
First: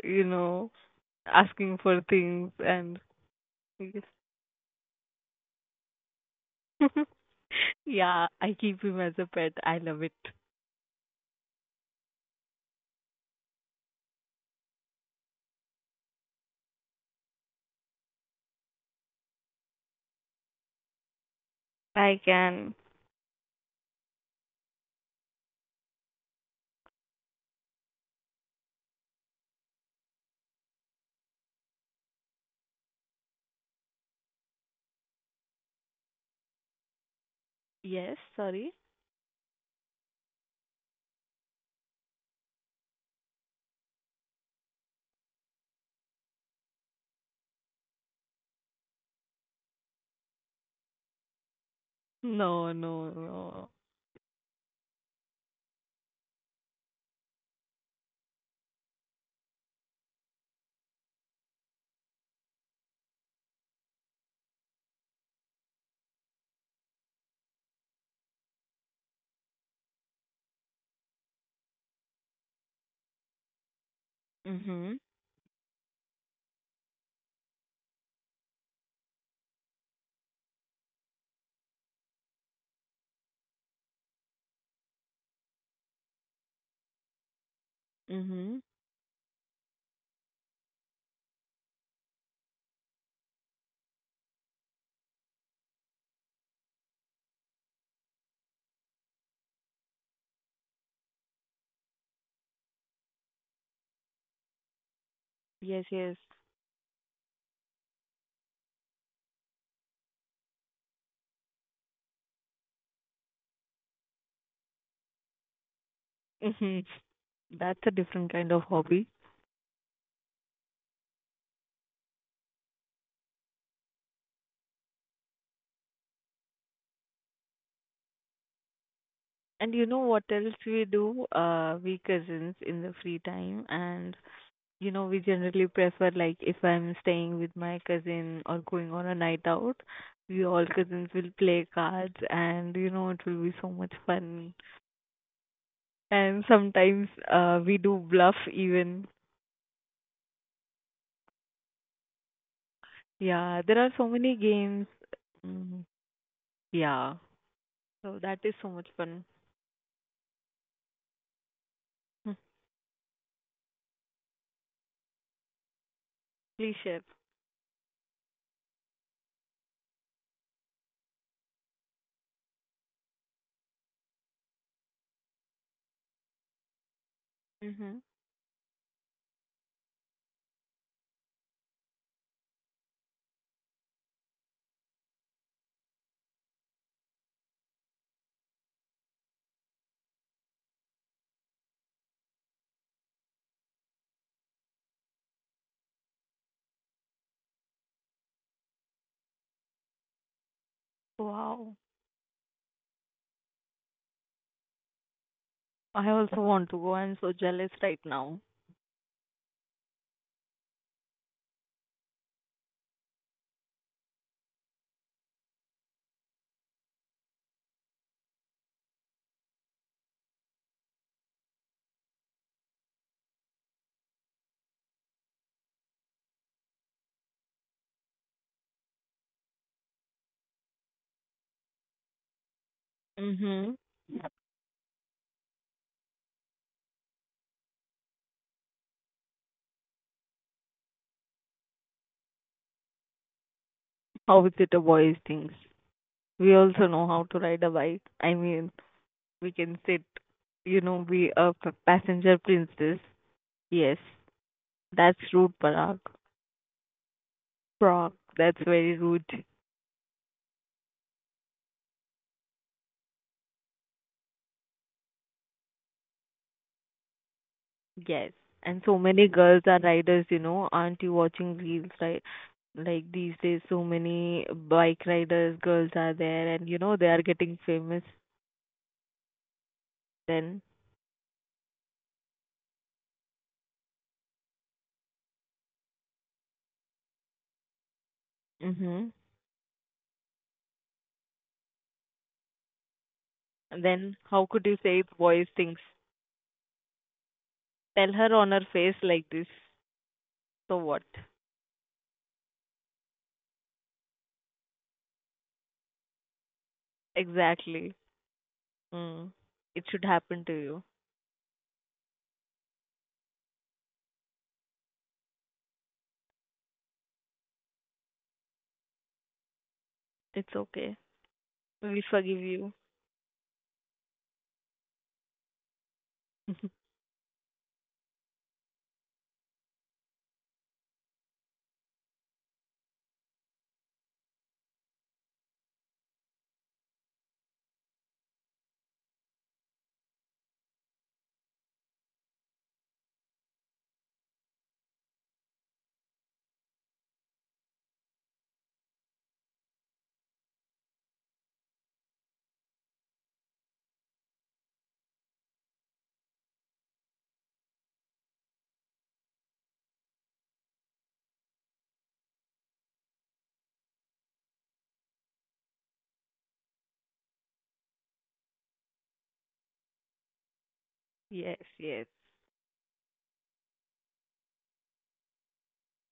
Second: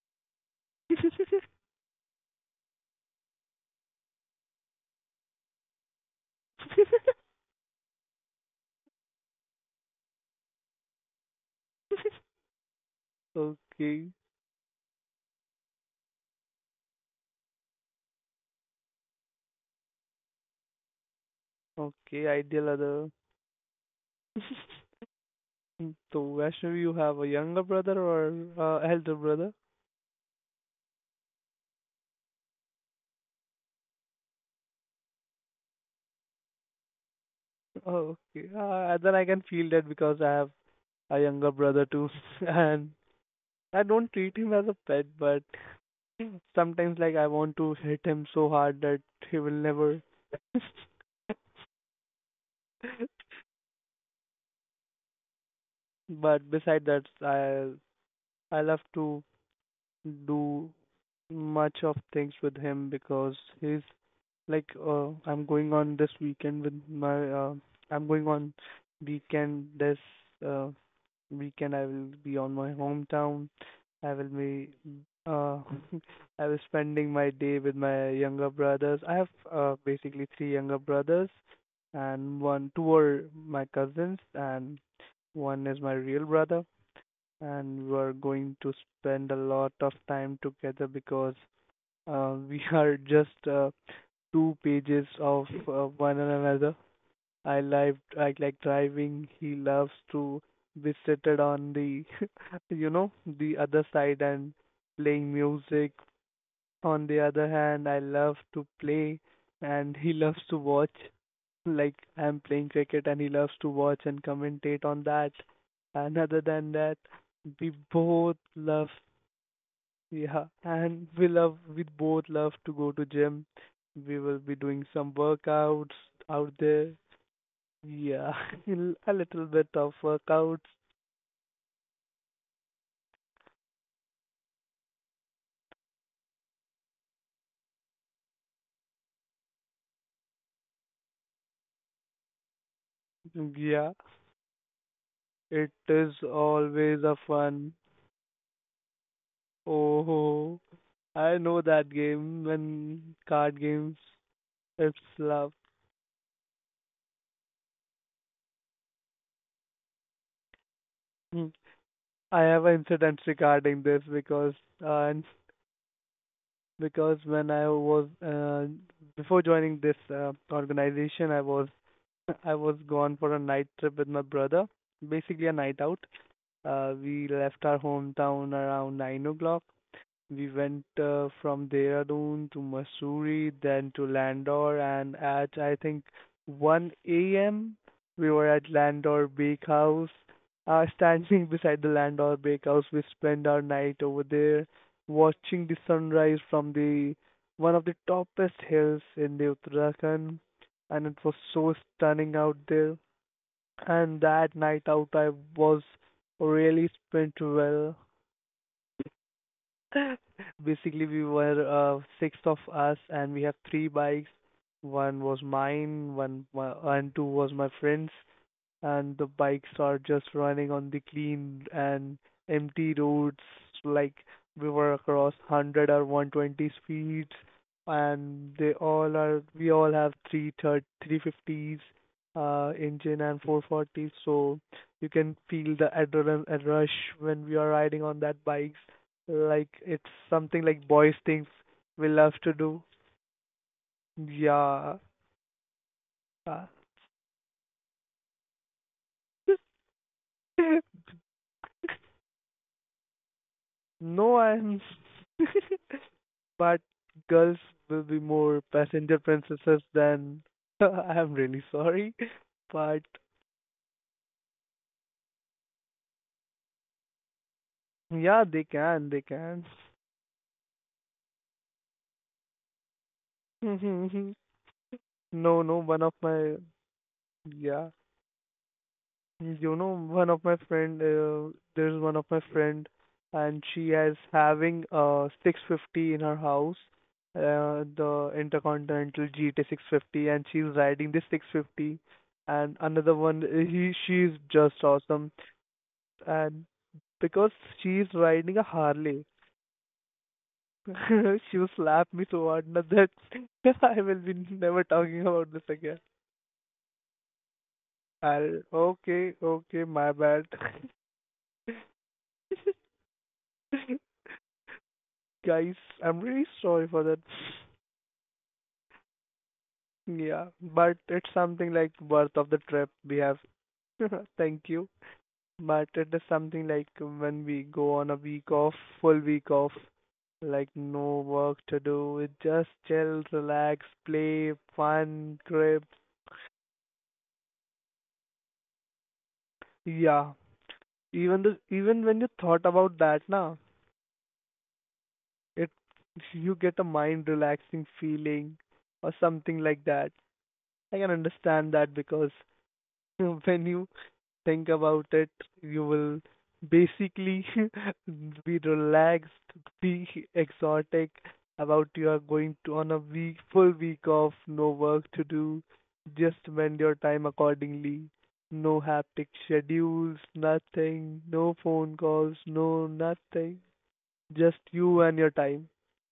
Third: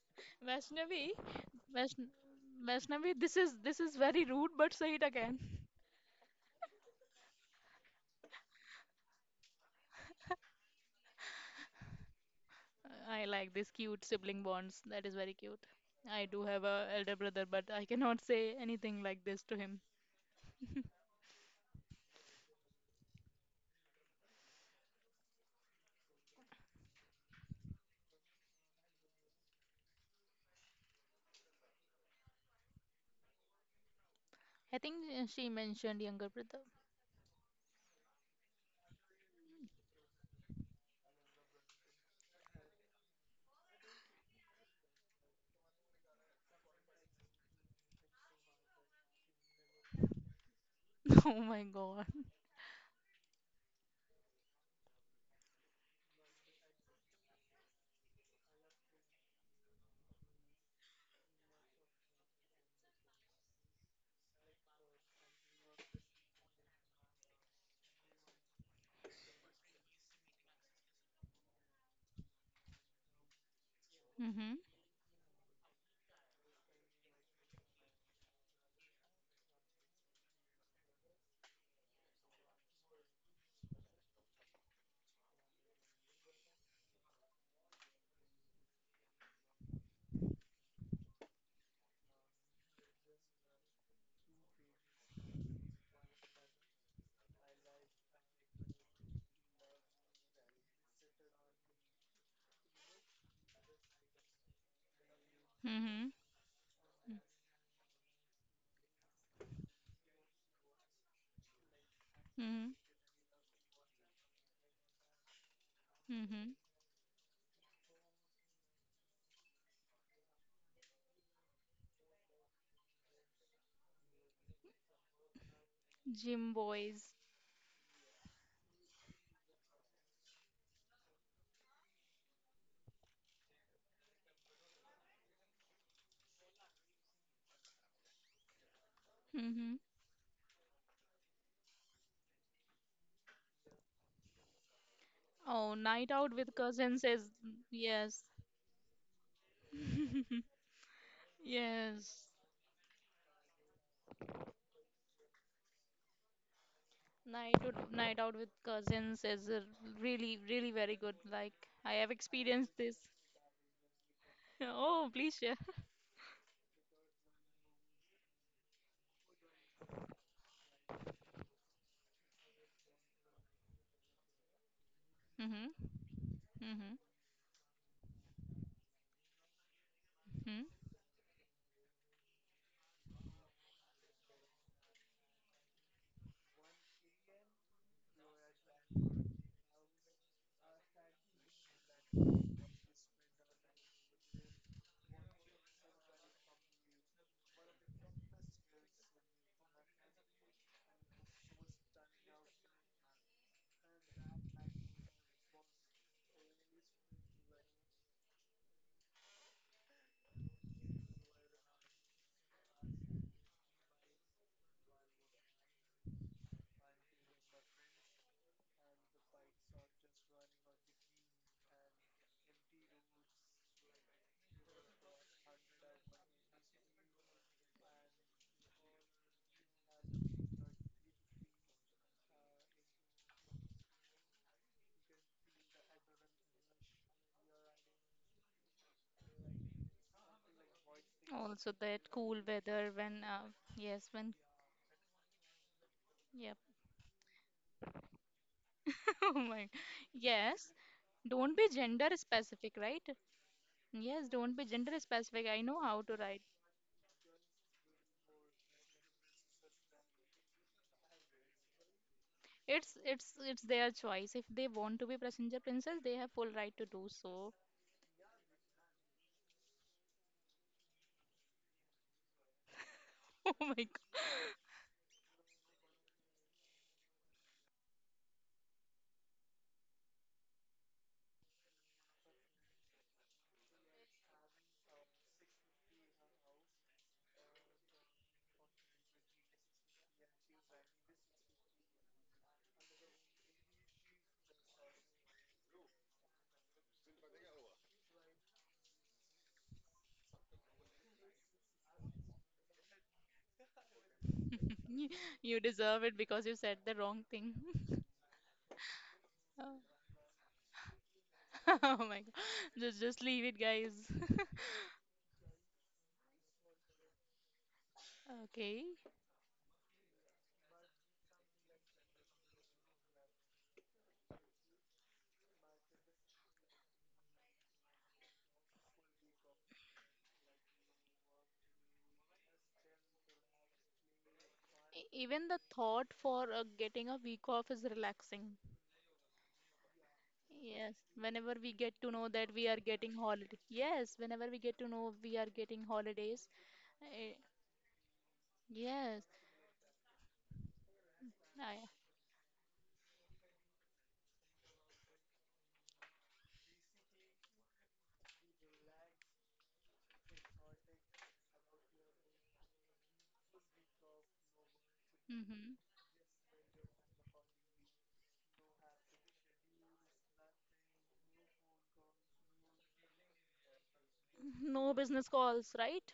Speaker 2: you know.
Speaker 1: Vaishnavi,
Speaker 2: Asking for
Speaker 1: Vaishn
Speaker 2: things and
Speaker 1: Vaishnavi, this is
Speaker 2: yes.
Speaker 1: very rude, but say it again.
Speaker 2: Yeah, I keep him as a pet. I love it.
Speaker 1: I like these cute
Speaker 3: Okay.
Speaker 1: sibling bonds. That is very cute. I do have a elder brother, but I cannot say anything like this to him.
Speaker 3: Okay,
Speaker 2: I
Speaker 3: ideal
Speaker 2: can.
Speaker 3: other. Mm, so, Vaishnavi, you have a younger brother or elder brother?
Speaker 1: I think she mentioned younger brother.
Speaker 3: Oh,
Speaker 2: Yes,
Speaker 3: okay.
Speaker 2: sorry.
Speaker 3: Then I can feel that because I have a younger brother too, and I don't treat him as a pet, but sometimes like I want to hit him so hard that he will never.
Speaker 1: Oh my god.
Speaker 2: No, no, no.
Speaker 3: But beside that, I love to do much of things with him because he's like I'm going on weekend this uh, weekend I will be on my hometown. I will
Speaker 1: Mhm.
Speaker 3: be
Speaker 2: Mhm.
Speaker 3: uh, I was spending my day with my younger brothers. I have basically three younger brothers, and one two are my cousins and one is my real brother, and we are going
Speaker 2: Mhm.
Speaker 3: to spend a lot of time together because we are just two pages of one another. I like driving. He loves to be seated on the, the other side and playing
Speaker 2: Yes,
Speaker 3: music.
Speaker 1: Mhm.
Speaker 2: yes.
Speaker 3: On the other hand, I love to play, and he loves to watch. Like I'm playing
Speaker 1: Mhm.
Speaker 3: cricket, and he loves to watch and commentate on that. And other
Speaker 1: Mhm.
Speaker 3: than
Speaker 2: Mhm.
Speaker 3: that, we
Speaker 2: That's a different
Speaker 3: both
Speaker 2: kind of
Speaker 3: love
Speaker 2: hobby.
Speaker 3: yeah, and we both love to go to gym. We will be doing some workouts out
Speaker 1: Gym
Speaker 3: there.
Speaker 1: boys.
Speaker 3: Yeah, a little bit
Speaker 2: And you
Speaker 3: of
Speaker 2: know what else
Speaker 3: workouts.
Speaker 2: we do? We cousins in the free time, and we generally prefer, like if I'm staying with my cousin or going on a night
Speaker 1: Mhm.
Speaker 2: out, we all cousins will play cards, and it will be so
Speaker 3: Yeah,
Speaker 2: much fun.
Speaker 3: it
Speaker 1: Oh, night
Speaker 3: is
Speaker 1: out
Speaker 2: And
Speaker 1: with
Speaker 3: always
Speaker 1: cousins
Speaker 2: sometimes
Speaker 3: a
Speaker 1: is
Speaker 3: fun.
Speaker 2: we do
Speaker 1: yes.
Speaker 2: bluff even.
Speaker 3: Oh, I know that
Speaker 1: Yes.
Speaker 3: game and card games.
Speaker 2: Yeah, there are so many
Speaker 3: It's
Speaker 2: games.
Speaker 3: love.
Speaker 2: Mm, yeah.
Speaker 1: Night
Speaker 2: So
Speaker 1: out
Speaker 2: that
Speaker 1: with
Speaker 2: is so much
Speaker 1: cousins
Speaker 2: fun.
Speaker 1: is a really, really very good.
Speaker 3: Hmm.
Speaker 1: Like I have
Speaker 2: Hmm,
Speaker 3: I have an
Speaker 1: experienced this.
Speaker 3: incident regarding this because
Speaker 1: Oh,
Speaker 3: uh,
Speaker 1: please share.
Speaker 2: please share.
Speaker 3: because when I was before joining this organization, I was I was gone for a night trip with my brother, basically a
Speaker 1: Mhm.
Speaker 3: night out.
Speaker 1: Mhm.
Speaker 3: We left our
Speaker 2: Mhm.
Speaker 3: hometown around 9 o'clock. We went from Dehradun to Mussoorie, then to Landor, and at I think 1 a.m. we were at Landor Bakehouse. Standing beside the Landor Bakehouse, we spent our night over there, watching the sunrise from the one of the topest hills in the Uttarakhand, and it was so
Speaker 2: Wow.
Speaker 3: stunning out there. And that night out, I was
Speaker 2: I also want to
Speaker 3: really
Speaker 2: go. I'm so
Speaker 3: spent
Speaker 2: jealous
Speaker 3: well.
Speaker 2: right now.
Speaker 3: Basically, we were six of us, and we have three bikes. One was mine, one my, and two was my friends, and the bikes are just running on the clean and empty roads. Like we were across 100 or 120 speeds, and they all are we all have 330 350s engine and
Speaker 2: Mhm.
Speaker 3: 440s, so you can feel the adrenaline rush when we are riding on that bikes. Like it's something like boys things
Speaker 1: Also,
Speaker 3: we
Speaker 1: that
Speaker 3: love
Speaker 1: cool
Speaker 3: to do.
Speaker 1: weather when, yes, when,
Speaker 2: How is it a
Speaker 3: Yeah.
Speaker 2: boy's things? We
Speaker 1: yep.
Speaker 2: also know how to ride a bike. I mean,
Speaker 1: Oh
Speaker 2: we
Speaker 1: my,
Speaker 2: can sit,
Speaker 1: yes.
Speaker 2: be a
Speaker 1: Don't be gender
Speaker 2: passenger
Speaker 1: specific,
Speaker 2: princess.
Speaker 1: right?
Speaker 2: Yes,
Speaker 1: Yes,
Speaker 3: no
Speaker 1: don't be
Speaker 3: I'm
Speaker 1: gender
Speaker 2: that's
Speaker 1: specific.
Speaker 2: rude,
Speaker 1: I know
Speaker 2: Parag.
Speaker 1: how to write.
Speaker 3: But girls will
Speaker 2: Prague,
Speaker 3: be more
Speaker 2: that's very
Speaker 3: passenger
Speaker 2: rude.
Speaker 3: princesses than. I'm really sorry,
Speaker 1: It's
Speaker 3: but
Speaker 1: it's it's their choice. If they want to be passenger princess, they have full right to do so.
Speaker 2: Yes.
Speaker 3: yeah, they
Speaker 2: And so
Speaker 3: can, they
Speaker 2: many girls
Speaker 3: can.
Speaker 2: are riders. Aren't you watching reels, right? Like these days,
Speaker 1: Oh my
Speaker 2: so
Speaker 1: God,
Speaker 2: many bike riders,
Speaker 3: No, no,
Speaker 2: girls
Speaker 3: one
Speaker 2: are
Speaker 3: of
Speaker 2: there,
Speaker 3: my
Speaker 2: and they are getting
Speaker 3: yeah,
Speaker 2: famous.
Speaker 3: one of my
Speaker 2: Then,
Speaker 3: friend, there's one of my friend, and she has having 650 in her house, the
Speaker 2: hmm
Speaker 3: Intercontinental GT 650, and she's riding this 650, and another one, he
Speaker 2: then
Speaker 3: she's
Speaker 2: how could you
Speaker 3: just
Speaker 2: say it's
Speaker 3: awesome,
Speaker 2: boys' things?
Speaker 3: and because she's
Speaker 2: Tell her on
Speaker 3: riding a
Speaker 2: her face
Speaker 3: Harley.
Speaker 2: like this. So what?
Speaker 3: She will slap me so hard now that I will be never
Speaker 1: you
Speaker 3: talking about
Speaker 1: you
Speaker 3: this again.
Speaker 1: deserve it because you said the wrong thing.
Speaker 2: Exactly.
Speaker 3: I'll
Speaker 2: Mm.
Speaker 3: Okay,
Speaker 1: Oh
Speaker 3: okay,
Speaker 2: It should
Speaker 3: my
Speaker 2: happen
Speaker 3: bad.
Speaker 2: to you.
Speaker 1: oh my God, just leave it, guys.
Speaker 3: Guys, I'm really sorry for that.
Speaker 1: Okay.
Speaker 3: Yeah,
Speaker 2: It's
Speaker 3: but
Speaker 2: okay.
Speaker 3: it's something like
Speaker 2: We
Speaker 3: worth
Speaker 2: forgive
Speaker 3: of the
Speaker 2: you.
Speaker 3: trip we have. Thank you. But it is something like when we go on a week off, full week off, like no work to do, just chill, relax, play, fun,
Speaker 1: Even the
Speaker 3: trip.
Speaker 1: thought for getting a week off is relaxing.
Speaker 3: Yeah.
Speaker 1: Yes,
Speaker 3: Even
Speaker 1: whenever
Speaker 3: the
Speaker 1: we get
Speaker 3: even
Speaker 1: to
Speaker 3: when
Speaker 1: know
Speaker 3: you
Speaker 1: that we
Speaker 3: thought
Speaker 1: are
Speaker 3: about
Speaker 1: getting
Speaker 3: that
Speaker 1: holiday.
Speaker 3: now,
Speaker 1: Yes, whenever we get to know we are
Speaker 3: it
Speaker 1: getting holidays.
Speaker 3: you get a mind
Speaker 1: eh,
Speaker 3: relaxing feeling or
Speaker 1: yes,
Speaker 3: something like that. I can understand
Speaker 1: I,
Speaker 3: that because when you think about it, you will basically be relaxed, be exotic about you are going to on a week full week off, no work to do,
Speaker 1: mhm.
Speaker 3: just spend your time accordingly. No haptic schedules, nothing, no
Speaker 2: Yes,
Speaker 3: phone
Speaker 2: yes.
Speaker 3: calls, no nothing. Just
Speaker 1: No
Speaker 3: you and
Speaker 1: business
Speaker 3: your time.
Speaker 1: calls, right?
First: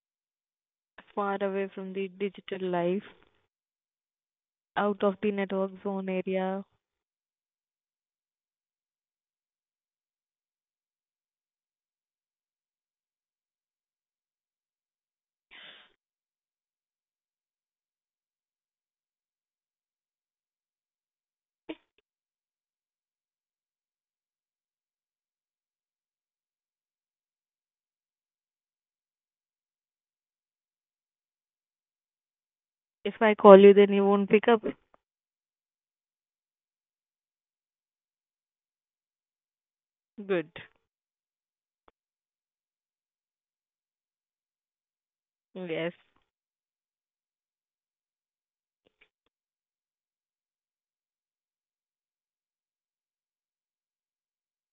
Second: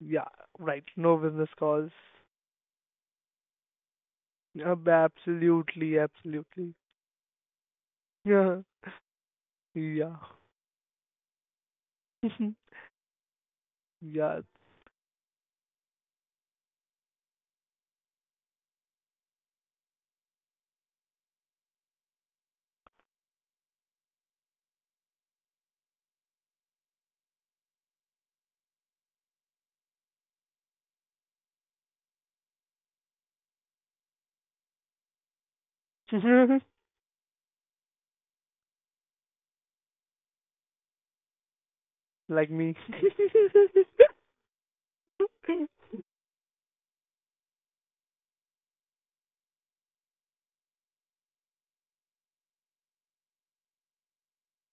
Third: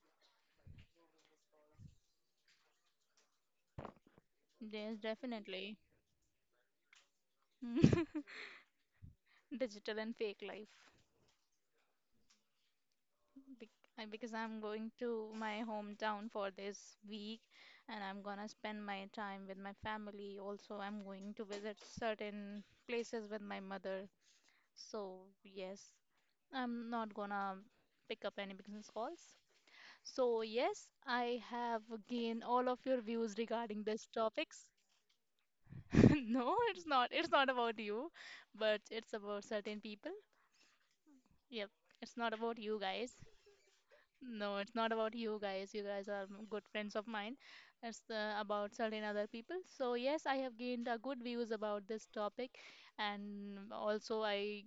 Speaker 3: Yeah, right. No
Speaker 2: Far
Speaker 3: business
Speaker 2: away
Speaker 3: calls.
Speaker 2: from the digital life,
Speaker 1: Yes,
Speaker 2: out of the network
Speaker 1: definitely.
Speaker 3: Absolutely,
Speaker 2: zone area.
Speaker 3: absolutely. Yeah,
Speaker 1: Digital and
Speaker 3: yeah,
Speaker 1: fake life. Bec- because I'm going to my hometown for this week and I'm gonna spend my time with my family. Also, I'm going to visit certain places with my mother. So, yes, I'm not gonna pick up any business calls. So, yes, I have gained all of your
Speaker 2: If I
Speaker 1: views
Speaker 2: call you,
Speaker 1: regarding
Speaker 2: then you
Speaker 1: these
Speaker 2: won't pick up.
Speaker 1: topics.
Speaker 3: yeah.
Speaker 1: No, it's not. It's not about you, but it's about certain people.
Speaker 2: Good.
Speaker 1: Yep, it's not
Speaker 3: Like
Speaker 1: about
Speaker 3: me.
Speaker 1: you guys. No, it's not about you guys. You
Speaker 2: Yes.
Speaker 1: guys are good friends of mine. It's about certain other people. So yes, I have gained good views about this topic, and also I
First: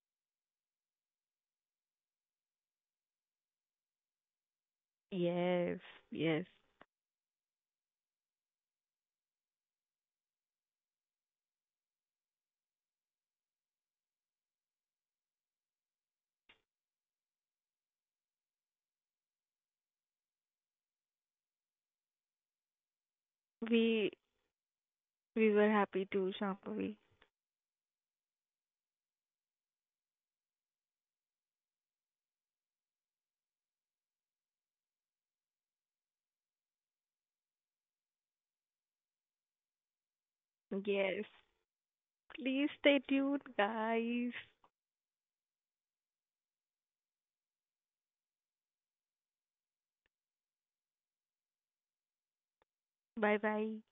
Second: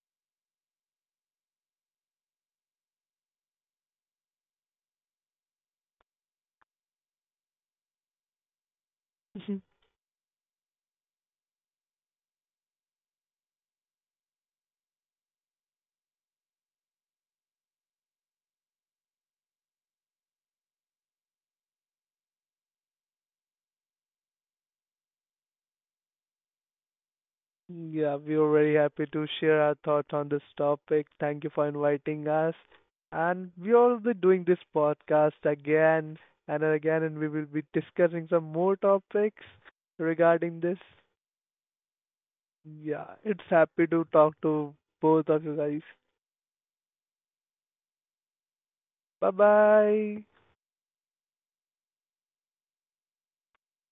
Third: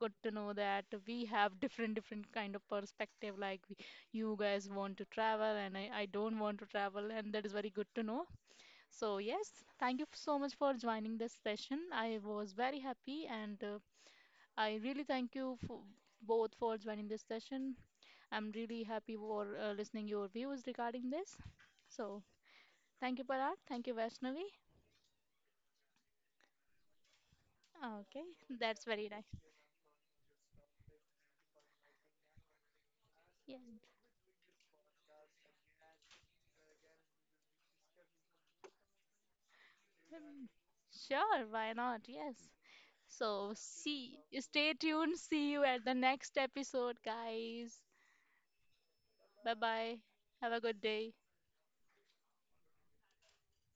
Speaker 1: got to know that we have different different kind of perspective. Like you guys want to travel, and
Speaker 2: Yes.
Speaker 1: I don't
Speaker 2: Yes.
Speaker 1: want to travel, and that is very good to know. So yes, thank you so much for joining this session. I was very happy, and I really thank you for both for joining this session. I'm really happy for listening your views regarding this. So thank you, Parag. Thank you,
Speaker 2: We
Speaker 1: Vaishnavi.
Speaker 2: we were happy too, Shambhavi.
Speaker 3: Yeah,
Speaker 1: Okay,
Speaker 3: we were very
Speaker 1: that's very
Speaker 3: happy to
Speaker 1: nice.
Speaker 3: share our thoughts on this topic. Thank you for inviting us. And
Speaker 1: Yeah.
Speaker 3: we will be doing this podcast again and again, and we will be discussing some more topics
Speaker 1: um,
Speaker 3: regarding this.
Speaker 2: Yes.
Speaker 1: Sure, why not? Yes.
Speaker 2: Please stay
Speaker 3: Yeah,
Speaker 2: tuned,
Speaker 3: it's
Speaker 1: So
Speaker 3: happy to
Speaker 1: see,
Speaker 2: guys.
Speaker 3: talk
Speaker 1: stay
Speaker 3: to
Speaker 1: tuned.
Speaker 3: both of
Speaker 1: See
Speaker 3: you
Speaker 1: you at
Speaker 3: guys.
Speaker 1: the next episode, guys.
Speaker 3: Bye
Speaker 1: Bye bye.
Speaker 3: bye.
Speaker 1: Have a good day.
Speaker 2: Bye bye.